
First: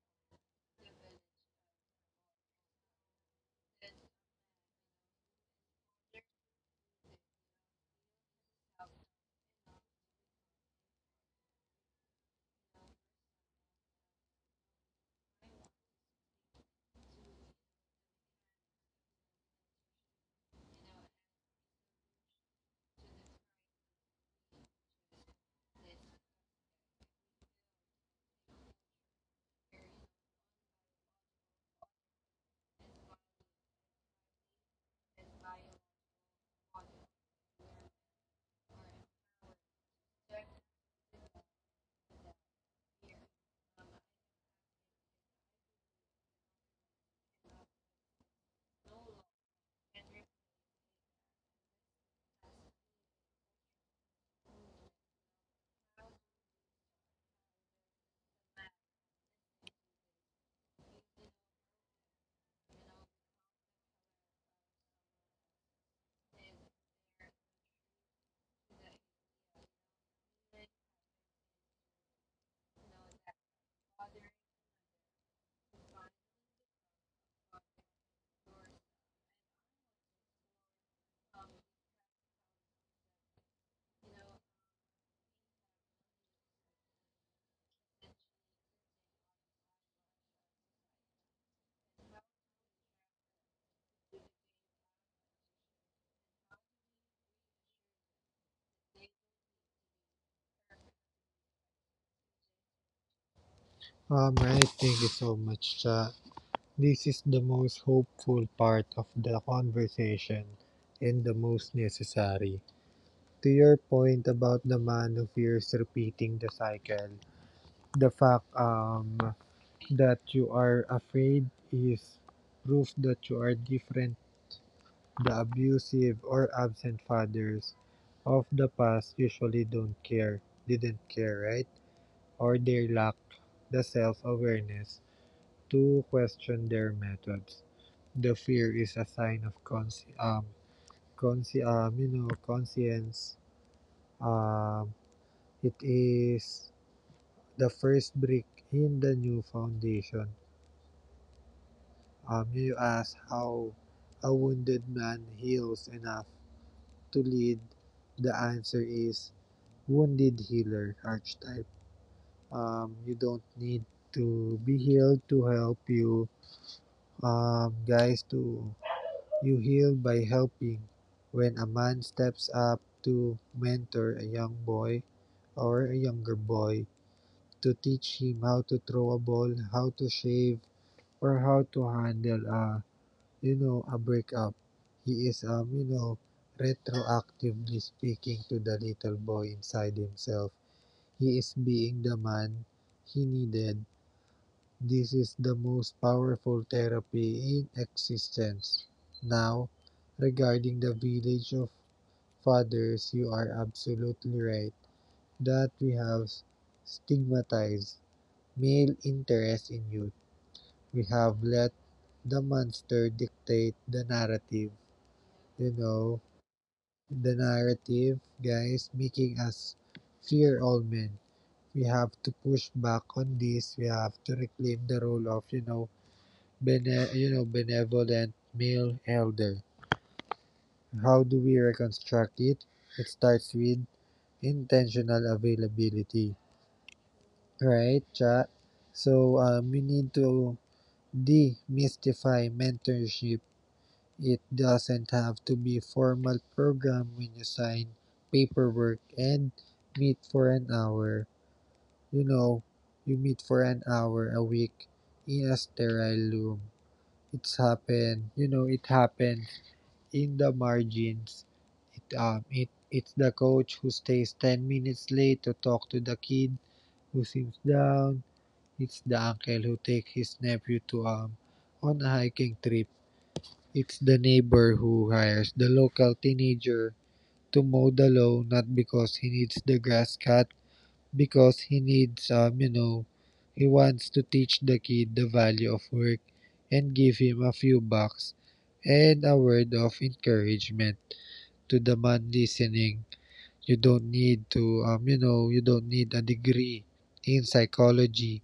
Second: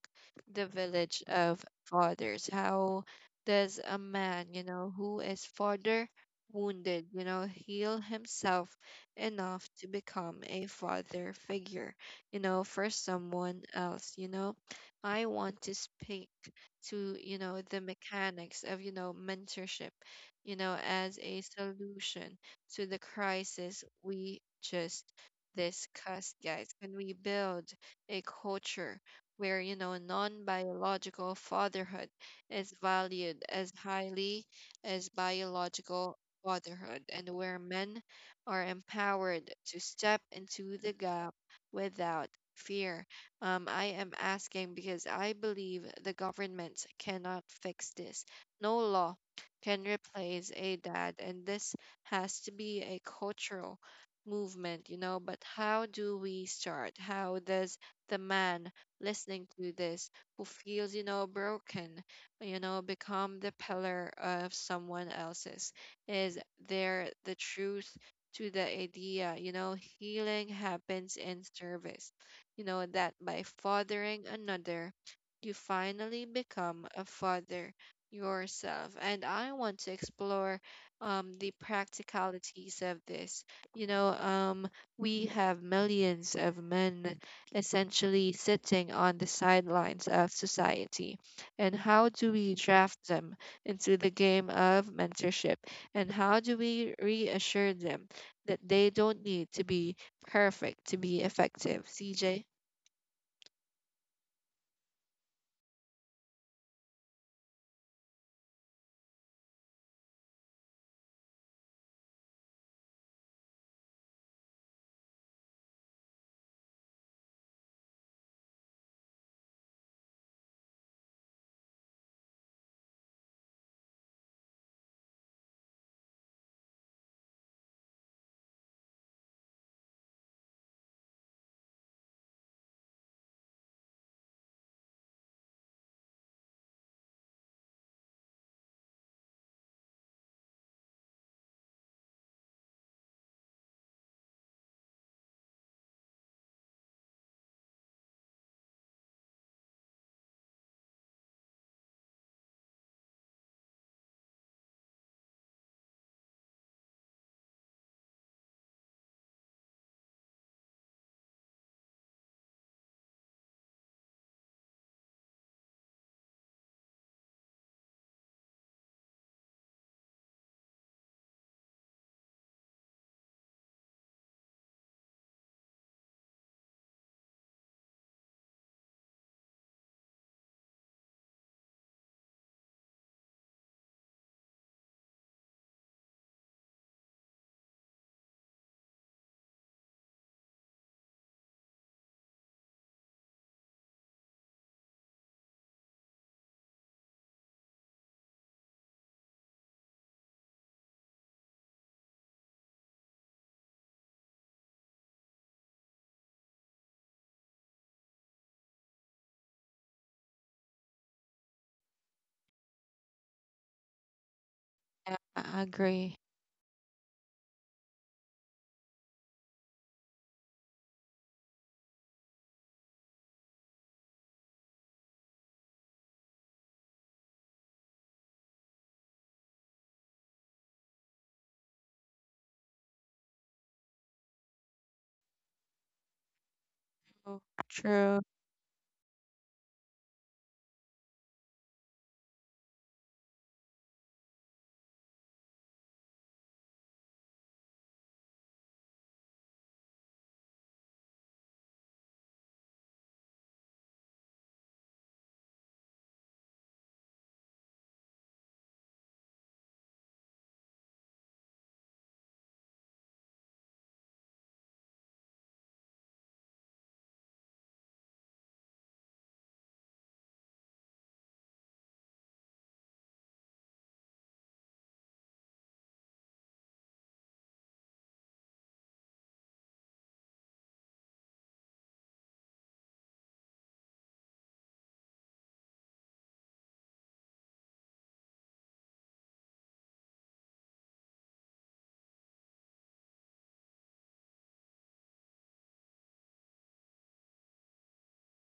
Speaker 1: the village of fathers? How does a man, you know, who is father wounded, you know, heal himself enough to become a father figure, you know, for someone else, you know. I want to speak to, you know, the mechanics of, you know, mentorship, you know, as a solution to the crisis we just discussed, guys. Can we build a culture where, you know, non biological fatherhood is valued as highly as biological fatherhood and where men are empowered to step into the gap without fear. Um, I am asking because I believe the government cannot fix this. No law can replace a dad, and this has to be a cultural movement, you know. But how do we start? How does the man listening to this who feels, you know, broken, you know, become the pillar of someone else's? Is there the truth to the idea, you know, healing happens in service. You know, that by fathering another, you finally become a father yourself. And I want to explore um, the practicalities of this. You know, um, we have millions of men essentially sitting on the sidelines of society. And how do we draft them into the game of mentorship? And how do we reassure them that they don't need to be perfect to be effective? C J?
Speaker 2: Um, right, thank you so much, Cha. This is the most hopeful part of the conversation and the most necessary. To your point about the man who fears repeating the cycle, the fact um, that you are afraid is proof that you are different. The abusive or absent fathers of the past usually don't care, didn't care, right? Or they lack the self awareness to question their methods. The fear is a sign of consci- um, consci- um, you know, conscience. Um, it is the first brick in the new foundation. Um, you ask how a wounded man heals enough to lead. The answer is wounded healer archetype. Um, you don't need to be healed to help you, um, guys. To You heal by helping. When a man steps up to mentor a young boy or a younger boy, to teach him how to throw a ball, how to shave, or how to handle a, you know, a breakup, he is, um, you know, retroactively speaking to the little boy inside himself. He is being the man he needed. This is the most powerful therapy in existence. Now, regarding the village of fathers, you are absolutely right that we have stigmatized male interest in youth. We have let the monster dictate the narrative.
Speaker 1: Yeah, I
Speaker 2: You
Speaker 1: agree.
Speaker 2: know, the narrative, guys, making us fear all men. We have to push back on this. We have to reclaim the role of, you know, bene, you know, benevolent male elder. How do we reconstruct it? It starts with intentional availability,
Speaker 1: Oh,
Speaker 2: right,
Speaker 1: true.
Speaker 2: chat? So, um, we need to demystify mentorship. It doesn't have to be formal program when you sign paperwork and meet for an hour. You know, you meet for an hour a week in a sterile room. It's happened, you know, it happened in the margins. It, um, it it's the coach who stays ten minutes late to talk to the kid who seems down. It's the uncle who takes his nephew to um on a hiking trip. It's the neighbor who hires the local teenager to mow the lawn, not because he needs the grass cut, because he needs um you know he wants to teach the kid the value of work and give him a few bucks and a word of encouragement. To the man listening, you don't need to, um, you know, you don't need a degree in psychology.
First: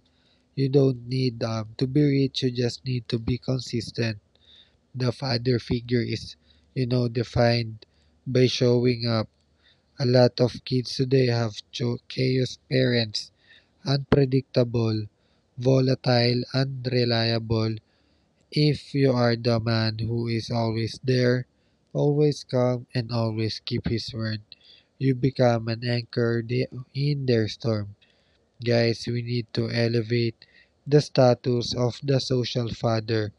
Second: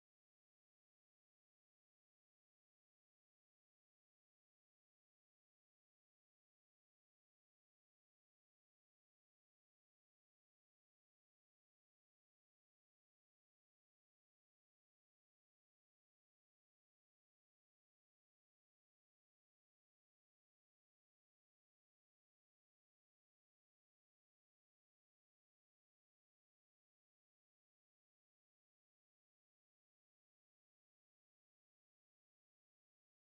Speaker 2: You don't need, um, to be rich. You just need to be consistent. The father figure is, you know, defined by showing up. A lot of kids today have cho- chaos parents, unpredictable, volatile, unreliable. If you are the man who is always there, always calm, and always keep his word, you become an anchor in their storm. Guys, we need to elevate the status of the social father.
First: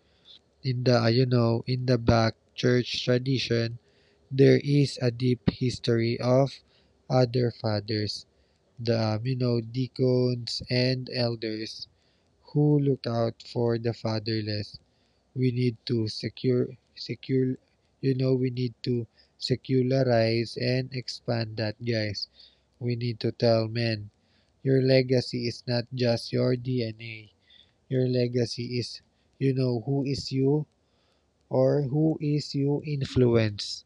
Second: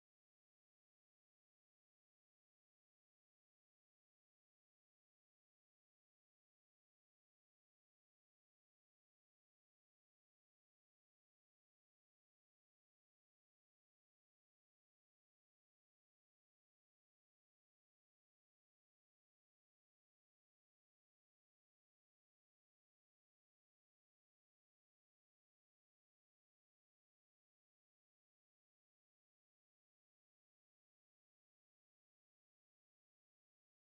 Speaker 2: In the, uh, you know, in the back church tradition, there is a deep history of other fathers, the, um, you know, deacons and elders who look out for the fatherless. We need to secure, secure, you know, we need to secularize and expand that, guys. We need to tell men, your legacy is not just your D N A. Your legacy is, you know, who is you or who is you influence.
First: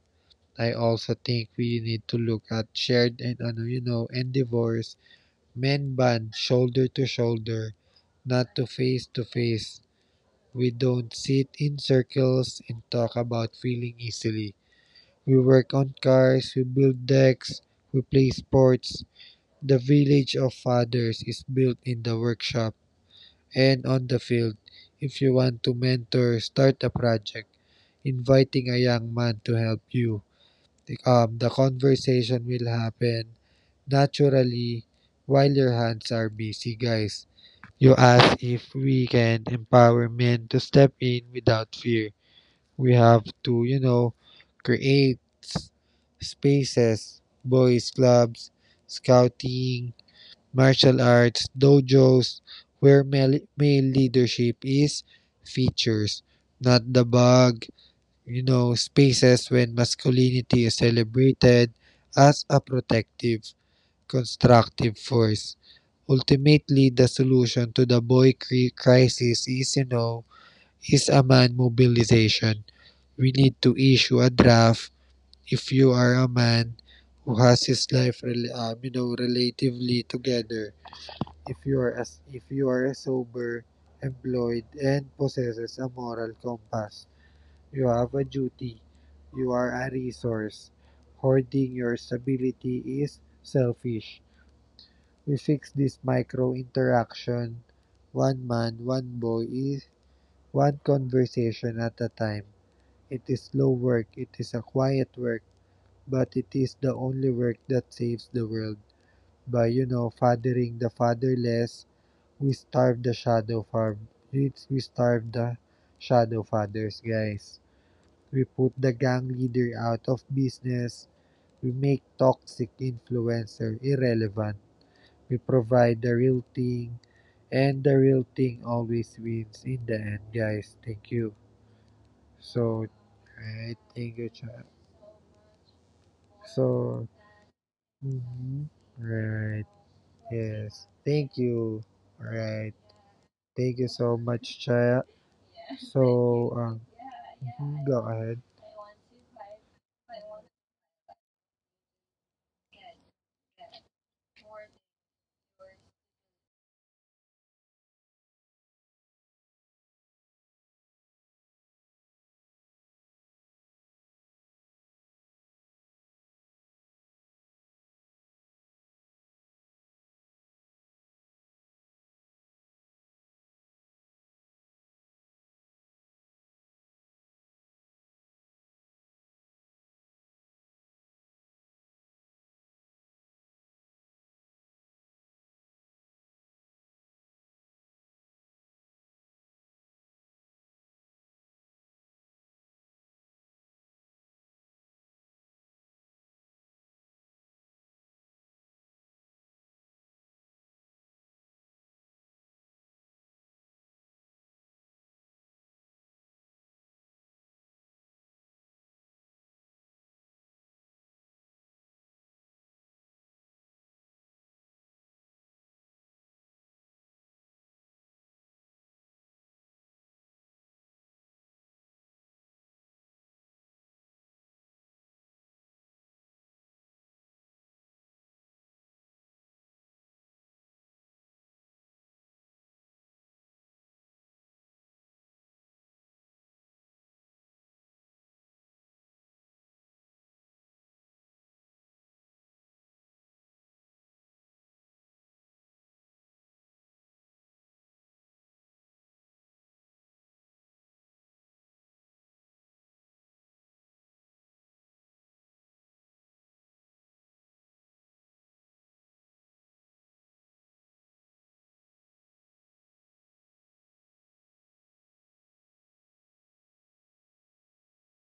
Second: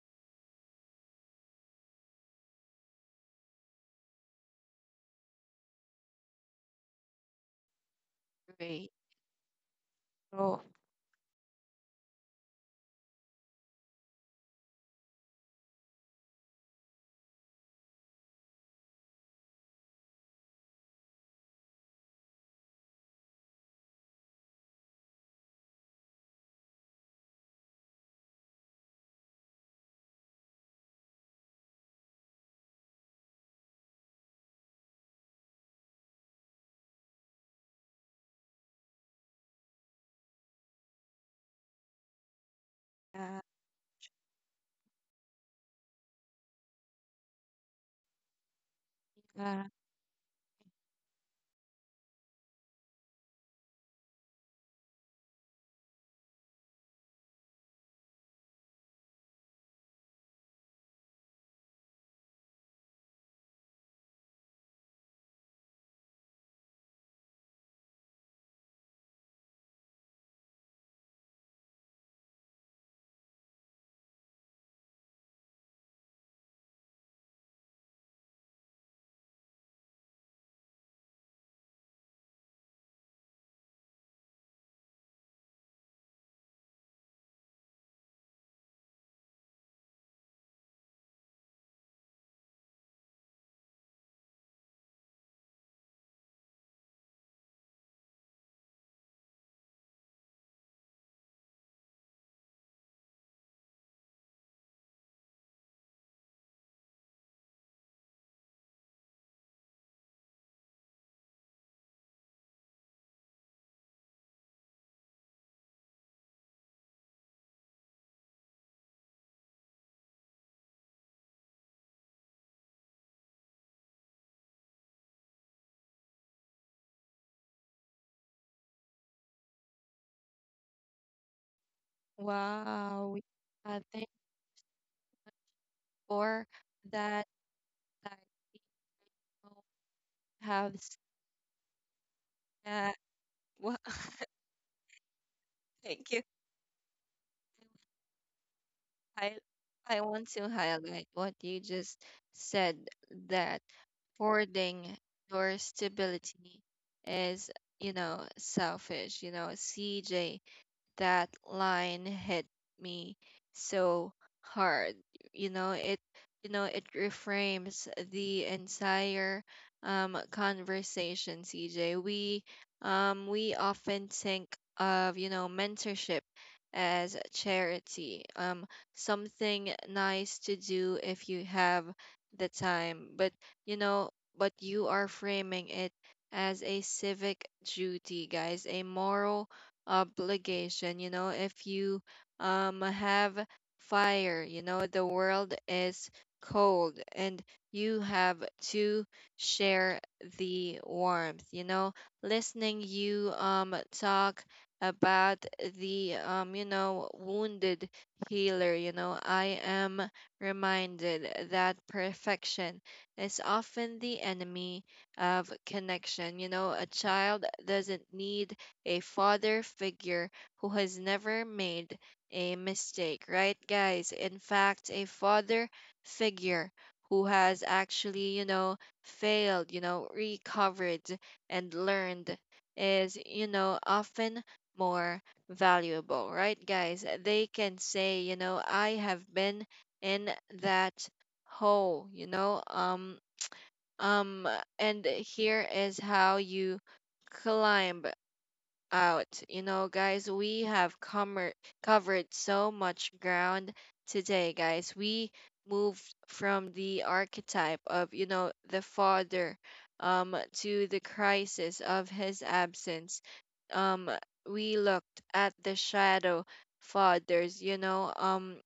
Speaker 2: I also think we need to look at shared and ano, you know, endeavors, men band shoulder to shoulder, not to
Speaker 1: Great.
Speaker 2: face to face.
Speaker 1: Oh,
Speaker 2: We don't sit in circles and talk about feeling easily. We work on cars, we build decks, we play sports. The Village of Fathers is built in the workshop and on the field. If you want to mentor, start a project, inviting a young man to help you. Um, the conversation will happen naturally while your hands are busy, guys. You ask if we can empower men to step in without fear. We have
Speaker 1: yeah,
Speaker 2: to, you know, create spaces, boys' clubs,
Speaker 1: yeah.
Speaker 2: scouting, martial arts dojos where male, male leadership is features, not the bug, you know, spaces when masculinity is celebrated as a protective, constructive force. Ultimately, the solution to the boy cri- crisis is, you know, is a man mobilization. We need to issue a draft if you are a man who has his life rel- um, you know, relatively together, if you are as if you are a sober, employed, and possesses a moral compass. You have a duty. You are a resource. Hoarding your stability is selfish. We fix this micro interaction. One man, one boy is one conversation at a time. It is slow work, it is a quiet work, but it is the only work that saves the world. By you know, fathering the fatherless, we starved the shadow far we, we starved the shadow fathers, guys. We put the gang leader out of business. We make toxic influencer irrelevant. We provide the real thing, and the real thing always wins in the end, guys. Thank you.
Speaker 1: Wow.
Speaker 2: So,
Speaker 1: Uh, thank
Speaker 2: right, thank you, child.
Speaker 1: you for that.
Speaker 2: So, mhm, right,
Speaker 1: I have s-
Speaker 2: yes, thank you.
Speaker 1: uh,
Speaker 2: Right,
Speaker 1: wa-
Speaker 2: thank you so much, child.
Speaker 1: Thank you.
Speaker 2: So, um, mhm, go ahead.
Speaker 1: I I want to highlight what you just said that hoarding your stability is, you know, selfish. You know, C J, that line hit me so hard. You know, it you know, it reframes the entire um conversation, C J. We um we often think of, you know, mentorship as a charity, um something nice to do if you have the time, but you know, but you are framing it as a civic duty, guys, a moral obligation. You know, if you um have fire, you know, the world is cold and you have to share the warmth. You know, listening you um talk about the um you know wounded healer, you know, I am reminded that perfection is often the enemy of connection. You know, a child doesn't need a father figure who has never made a mistake, right, guys? In fact, a father figure who has actually, you know, failed, you know, recovered and learned is, you know, often more valuable, right, guys? They can say, you know, I have been in that hole, you know, um, um, and here is how you climb out. You know, guys, we have comer- covered so much ground today, guys. We moved from the archetype of, you know, the father um, to the crisis of his absence. Um, we looked at the shadow fathers, you know, um,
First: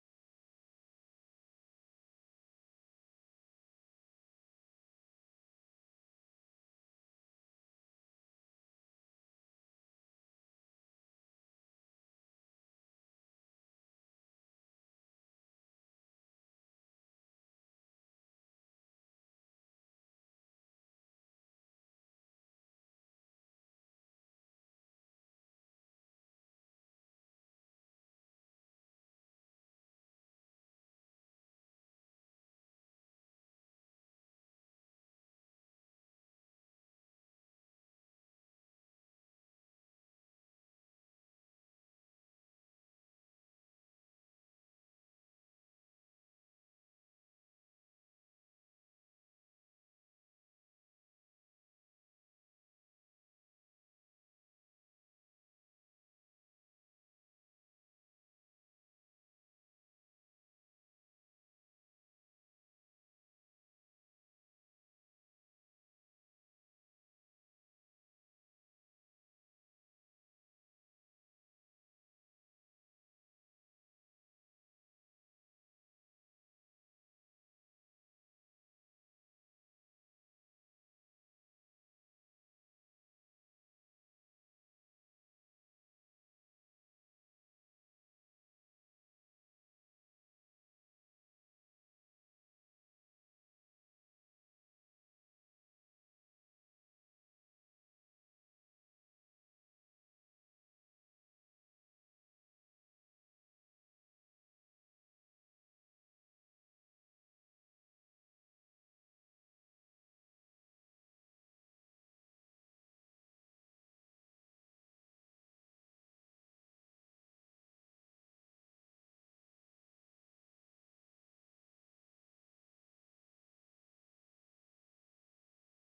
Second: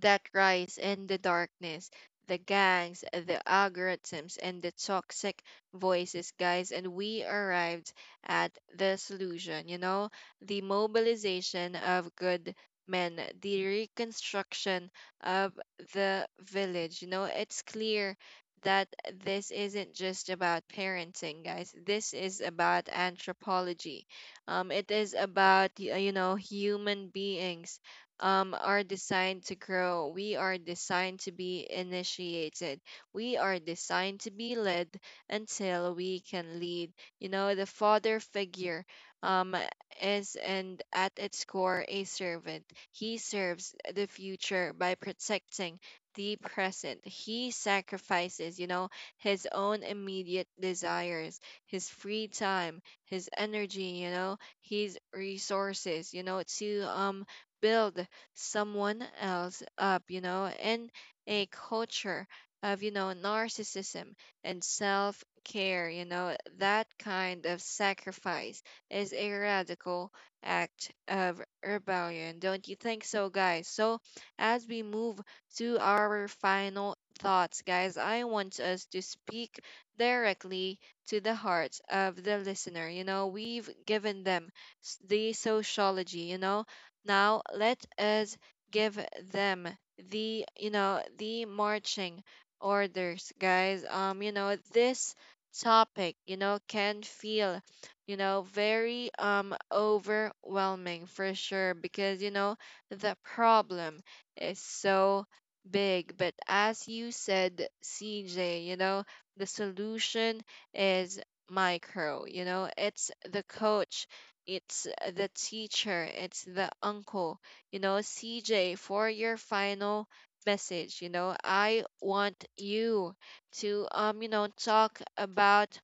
Speaker 1: that rise in the darkness, the gangs, the algorithms, and the toxic voices, guys. And we arrived at the solution, you know, the mobilization of good men, the reconstruction of the village. You know, it's clear that this isn't just about parenting, guys. This is about anthropology. Um it is about y- you know human beings um, are designed to grow. We are designed to be initiated. We are designed to be led until we can lead. You know, the father figure um, is, and at its core, a servant. He serves the future by protecting the present. He sacrifices, you know, his own immediate desires, his free time, his energy, you know, his resources, you know, to um build someone else up, you know, and a culture of, you know, narcissism and self care, you know, that kind of sacrifice is a radical act of rebellion. Don't you think so, guys? So, as we move to our final thoughts, guys, I want us to speak directly to the heart of the listener. You know, we've given them s- the sociology, you know, now let us give them the you know the marching orders, guys. Um, you know this topic you know can feel you know very um overwhelming for sure, because you know the problem is so big, but as you said, C J, you know the solution is micro. You know it's the coach, it's uh, the teacher, it's the uncle. you know, C J, for your final message, you know, I want you to, um, you know, talk about,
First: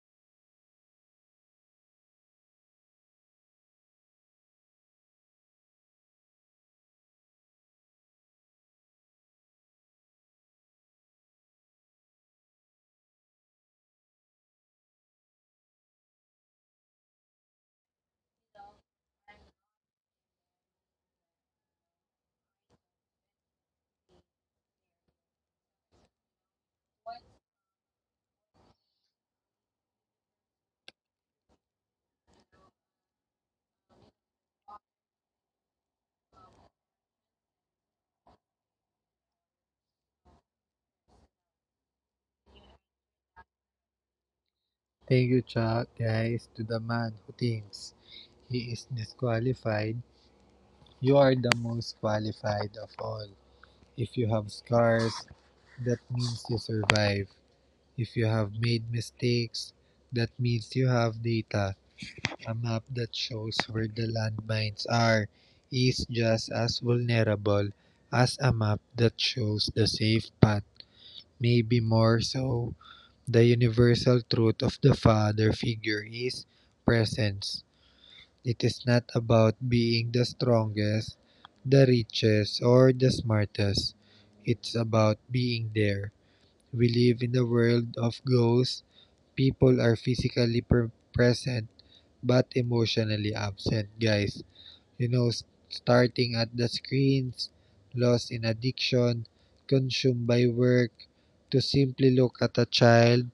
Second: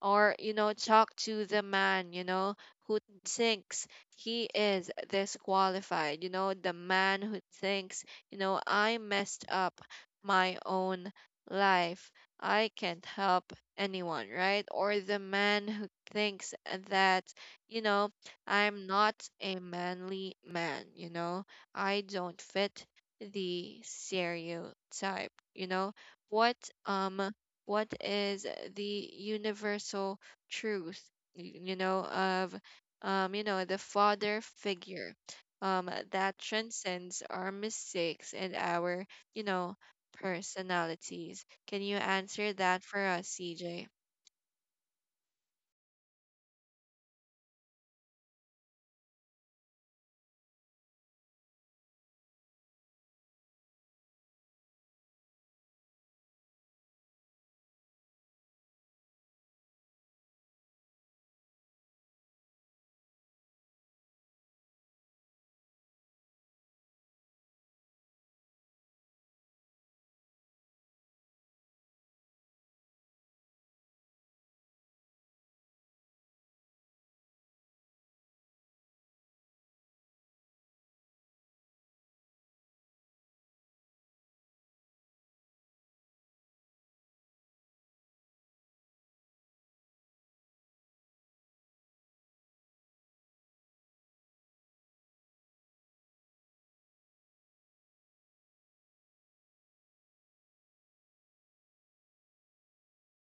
Speaker 1: or you know talk to the man you know who thinks he is disqualified. You know the man who thinks, you know I messed up my own life. I can't help anyone, right? Or the man who thinks that you know I'm not a manly man. you know I don't fit the stereotype. you know what um what is the universal truth y- you know of um you know the father figure um that transcends our mistakes and our you know personalities. Can you answer that for us, CJ?
Speaker 2: Thank you, Chuck. Guys, to the man who thinks he is disqualified, you are the most qualified of all. If you have scars, that means you survive. If you have made mistakes, that means you have data. A map that shows where the landmines are is just as vulnerable as a map that shows the safe path. Maybe more so, the universal truth of the father figure is presence. It is not about being the strongest, the richest, or the smartest. It's about being there. We live in a world of ghosts. People are physically pre- present but emotionally absent, guys. You know, s- starting at the screens, lost in addiction, consumed by work, to simply look at a child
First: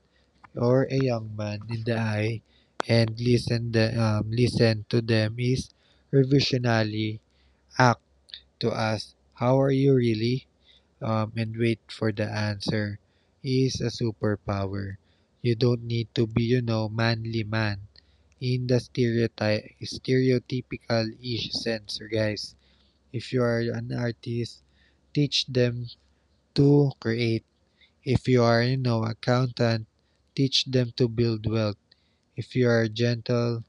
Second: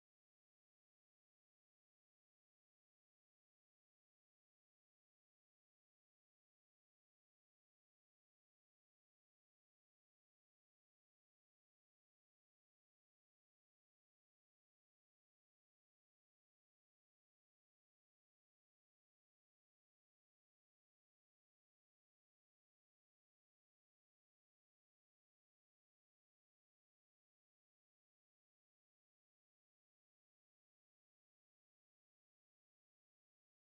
Speaker 2: or a young man in the eye and listen the, um, listen to them is revisionally act to ask how are you really, um, and wait for the answer is a superpower. You don't need to be you know manly man in the stereotype stereotypical ish sense, guys. If you are an artist, teach them to create. If you are you know accountant, teach them to build wealth. If you are gentle,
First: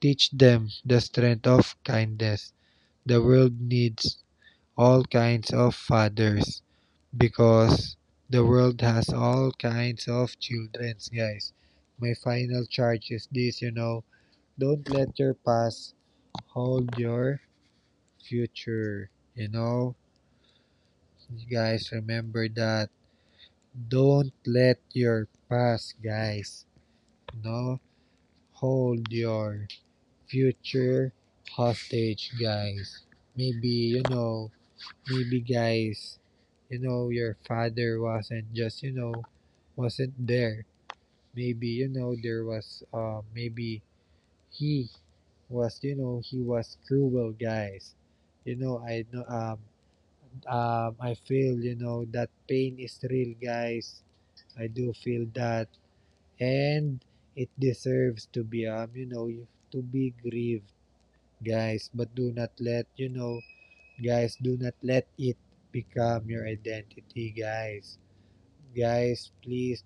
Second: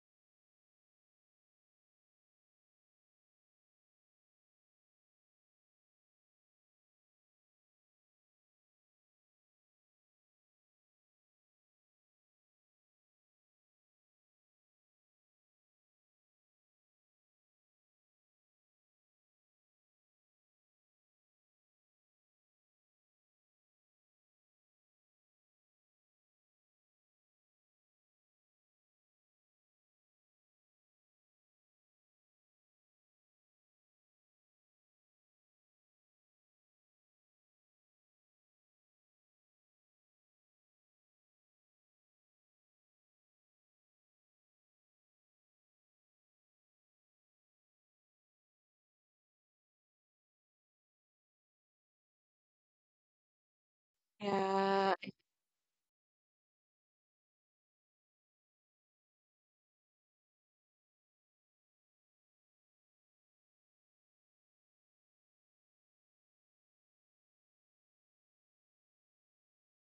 Speaker 2: teach them the strength of kindness. The world needs all kinds of fathers because the world has all kinds of children, guys. My final charge is this, you know, Don't let your past hold your future. You know, you guys remember that. Don't let your past, guys, you know, hold your future hostage, guys. Maybe, you know, maybe guys, you know, your father wasn't just, you know, wasn't there. Maybe, you know, there was, uh, maybe he was, you know, he was cruel, guys. You know, I know, um, um, I feel, you know, that pain is real, guys. I do
Speaker 1: Yeah,
Speaker 2: feel that. And it deserves to be, um, you know, to be grieved, guys, but do not let, you know guys, do not let it become your identity, guys. Guys, please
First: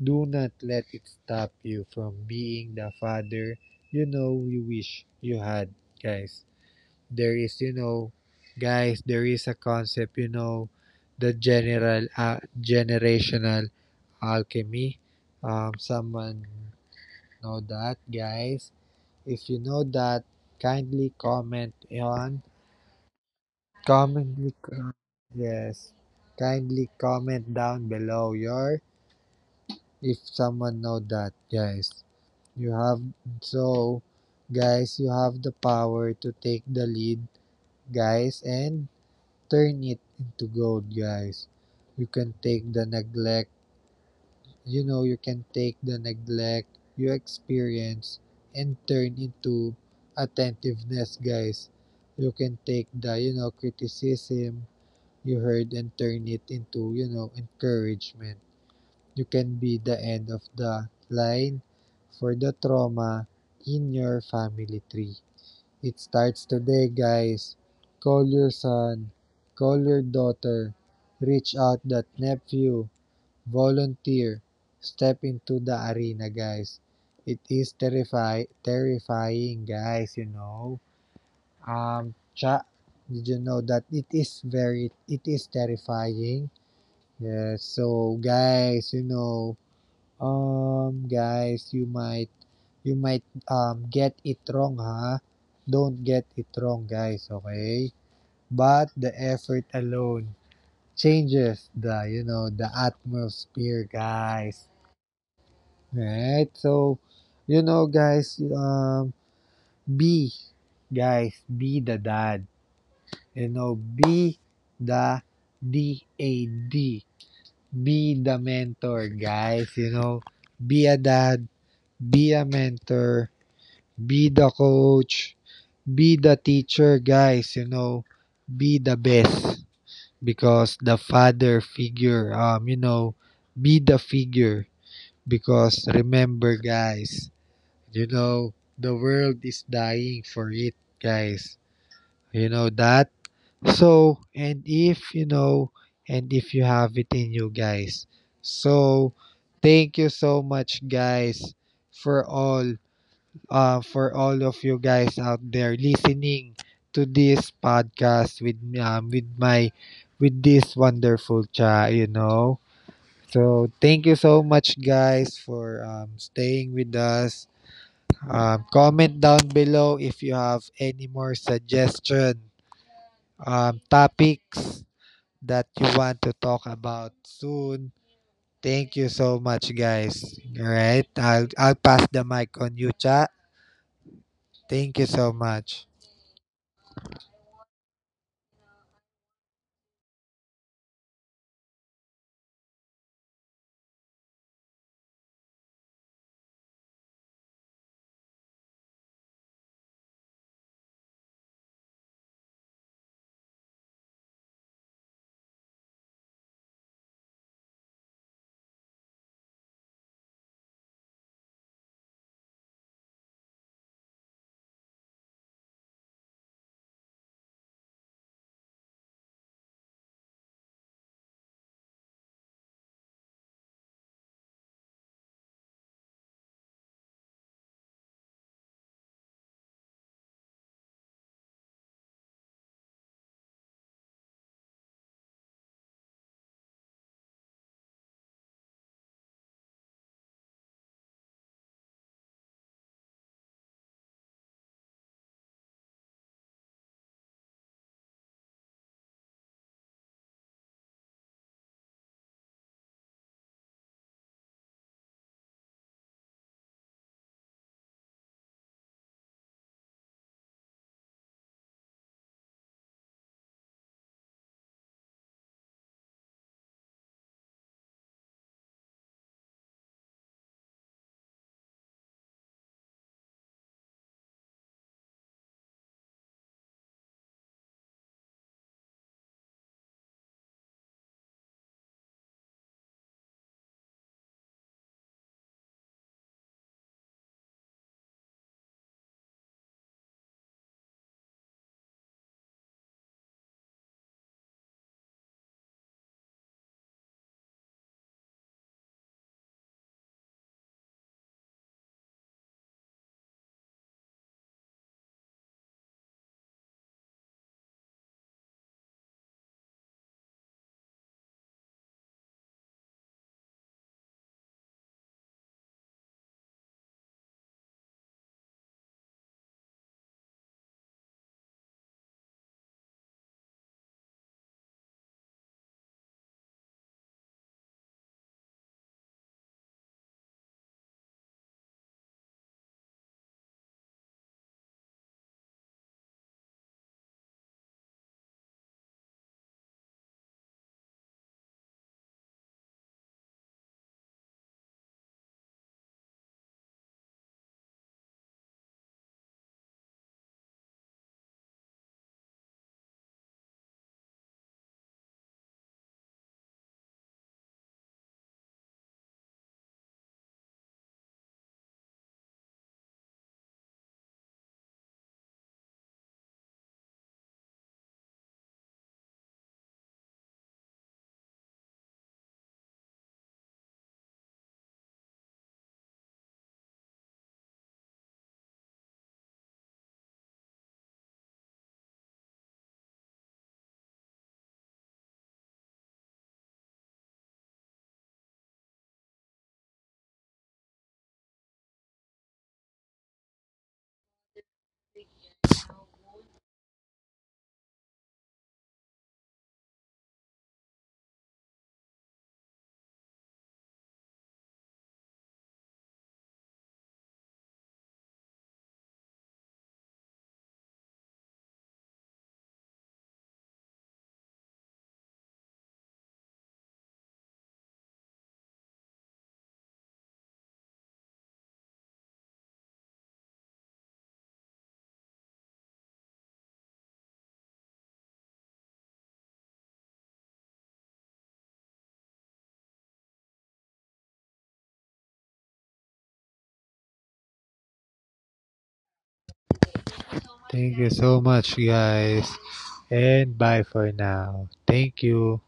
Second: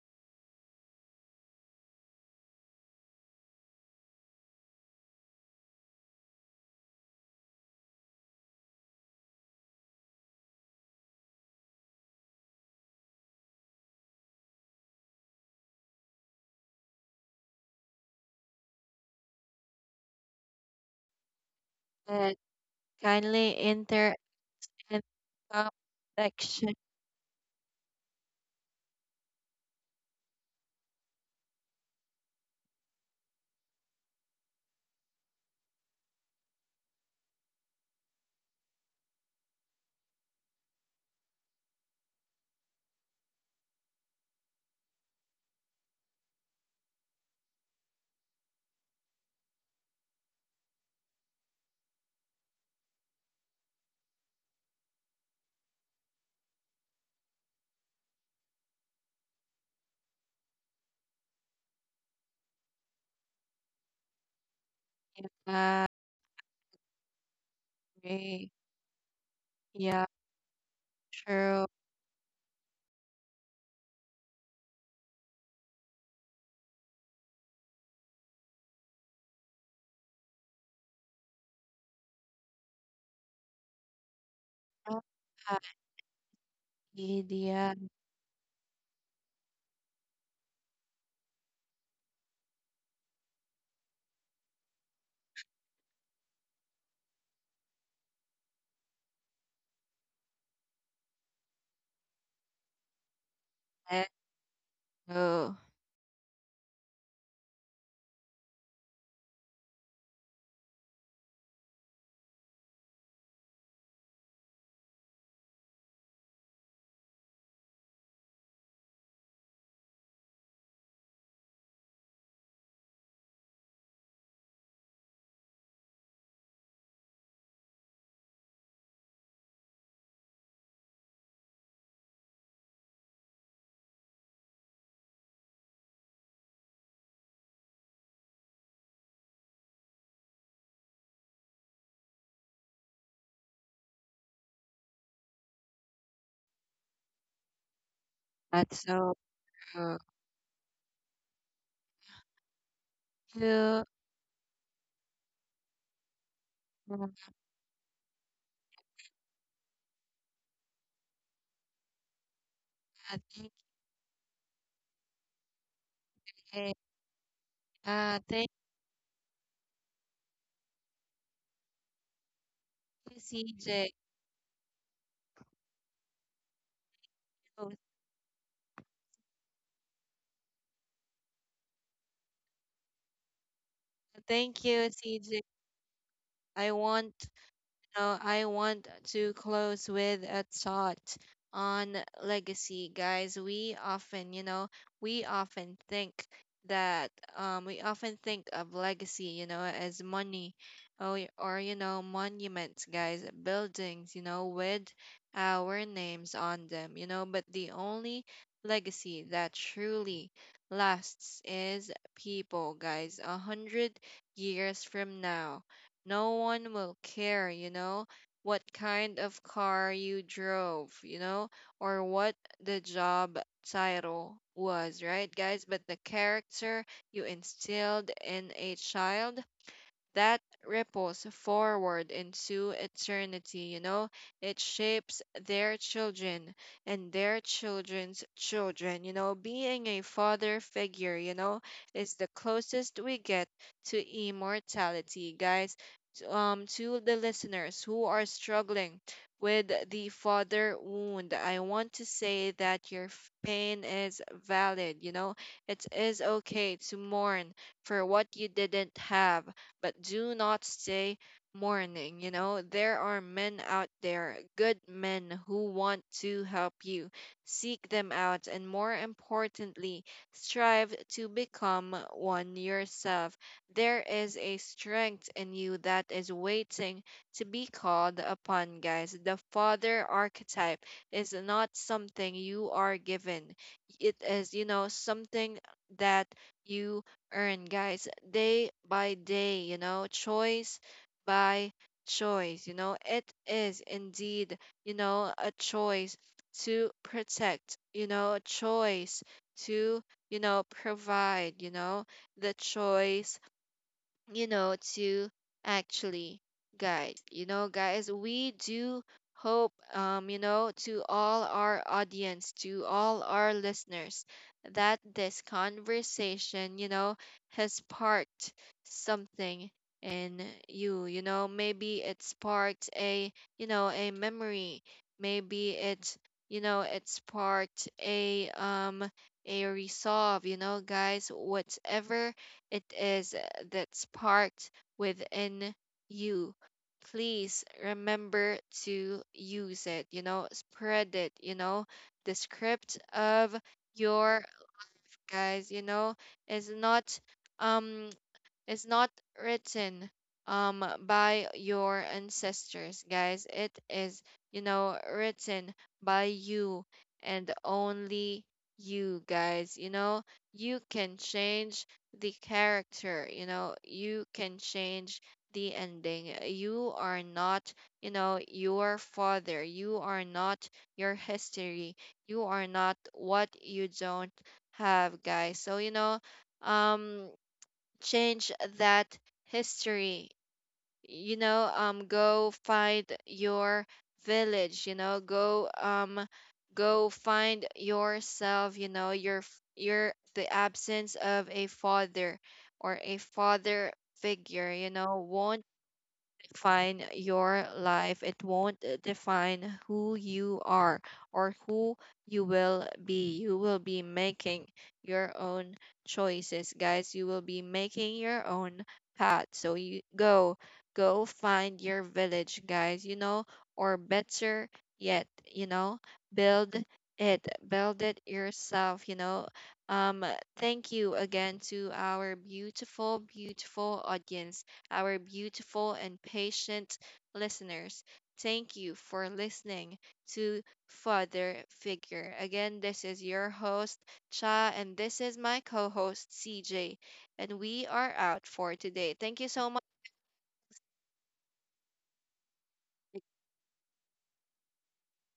Speaker 2: do not let it stop you from being the father you know you wish you had, guys. There is, you know guys, there is a concept, you know the general uh, generational alchemy. Um someone know that, guys. If you know that, kindly comment
Speaker 1: and
Speaker 2: on.
Speaker 1: kindly enter
Speaker 2: Commonly, co-
Speaker 1: in the
Speaker 2: yes.
Speaker 1: section.
Speaker 2: Kindly comment down below your if someone know that, guys. You have so, guys. You have the power to take the lead, guys, and turn it into gold, guys. You can take the neglect. You know, you can take the neglect you experience and turn into attentiveness, guys. You can take the you know criticism you heard and turn it into, you know, encouragement. You can be the end of the line for the trauma in your family tree.
Speaker 1: Yeah,
Speaker 2: It starts today, guys. Call
Speaker 1: okay.
Speaker 2: your son, call your
Speaker 1: Yeah,
Speaker 2: daughter, reach
Speaker 1: true.
Speaker 2: out that nephew, volunteer, step into the arena, guys. It is terrify terrifying, guys, you know. Um, cha, did you know that it is very, it is terrifying? Yes,
Speaker 1: Idea.
Speaker 2: so guys, you know, um, guys, you might, you might, um, get it wrong, ha? Don't get it wrong, guys, okay? But the effort alone changes the, you know, the atmosphere,
Speaker 1: That's
Speaker 2: guys.
Speaker 1: so.
Speaker 2: Right? So, you know, guys, um, be, guys, be the dad. You know, be the D A D Be the mentor, guys. You know, be a dad, be a mentor, be the coach, be the teacher, guys. You know, be the best because the father figure, um, you know, be the figure because remember, guys, you know, the world is dying for it, guys. You know that. So, and if you know, and if you have it in you, guys.
Speaker 1: That's
Speaker 2: So,
Speaker 1: so
Speaker 2: thank you so much, guys, for all uh
Speaker 1: true.
Speaker 2: for all of you guys out there listening to
Speaker 1: Uh,
Speaker 2: this podcast with um with my with this wonderful chat, you know. So, thank you so much, guys, for um staying
Speaker 1: okay.
Speaker 2: with us.
Speaker 1: Uh, thank
Speaker 2: Um, comment down below if you have any more suggestion
Speaker 1: you,
Speaker 2: um
Speaker 1: C J.
Speaker 2: topics that you want to talk about
Speaker 1: Oh,
Speaker 2: soon. Thank you so much, guys. All right, I'll I'll pass the mic on you, Cha.
Speaker 1: thank you,
Speaker 2: Thank you so
Speaker 1: C J.
Speaker 2: much.
Speaker 1: I want So I want to close with a thought on legacy, guys. We often, you know, we often think that um, we often think of legacy, you know, as money, or, or, you know, monuments, guys, buildings, you know, with our names on them, you know, but the only legacy that truly lasts is people, guys. A hundred years from now, no one will care, you know, what kind of car you drove, you know, or what the job title was, right, guys? But the character you instilled in a child, that ripples forward into eternity, you know? It shapes their children and their children's children. You know, being a father figure, you know, is the closest we get to immortality, guys. T- Um, to the listeners who are struggling with the father wound, I want to say that your f- pain is valid. You know, it is okay to mourn for what you didn't have, but do not stay mourning. You know, there are men out there, good men who want to help you. Seek them out, and more importantly, strive to become one yourself. There is a strength in you that is waiting to be called upon, guys. The father archetype is not something you are given, it is, you know, something that you earn, guys, day by day, you know, choice by choice. You know, it is indeed, you know, a choice to protect, you know, a choice to, you know, provide, you know, the choice, you know, to actually guide. You know, guys, we do hope, um, you know, to all our audience, to all our listeners, that this conversation, you know, has sparked something in you. You know, maybe it sparked a, you know, a memory. Maybe it, you know, it sparked a, um, a resolve. You know, guys, whatever it is that sparked within you. Please remember to use it, you know, spread it, you know. The script of your guys, you know, is not um is not written um by your ancestors, guys. It is you know written by you, and only you, guys. You know you can change the character. You know you can change the ending. You are not, you know your father. You are not your history. You are not what you don't have, guys. So, you know um change that history. You know um go find your village. you know go um go find yourself. you know your f- your The absence of a father or a father figure you know won't define your life. It won't uh, define who you are, or who you will be. You will be making your own choices, guys. You will be making your own path. So you go, go find your village, guys, you know, or better yet, you know, build it, build it yourself, you know. Um, Thank you again to our beautiful, beautiful audience, our beautiful and patient listeners. Thank you for listening to Father Figure. Again, this is your host, Cha, and this is my co host, C J, and we are out for today. Thank you so much
Speaker 2: Thank you so much, guys. And bye for now. Thank you.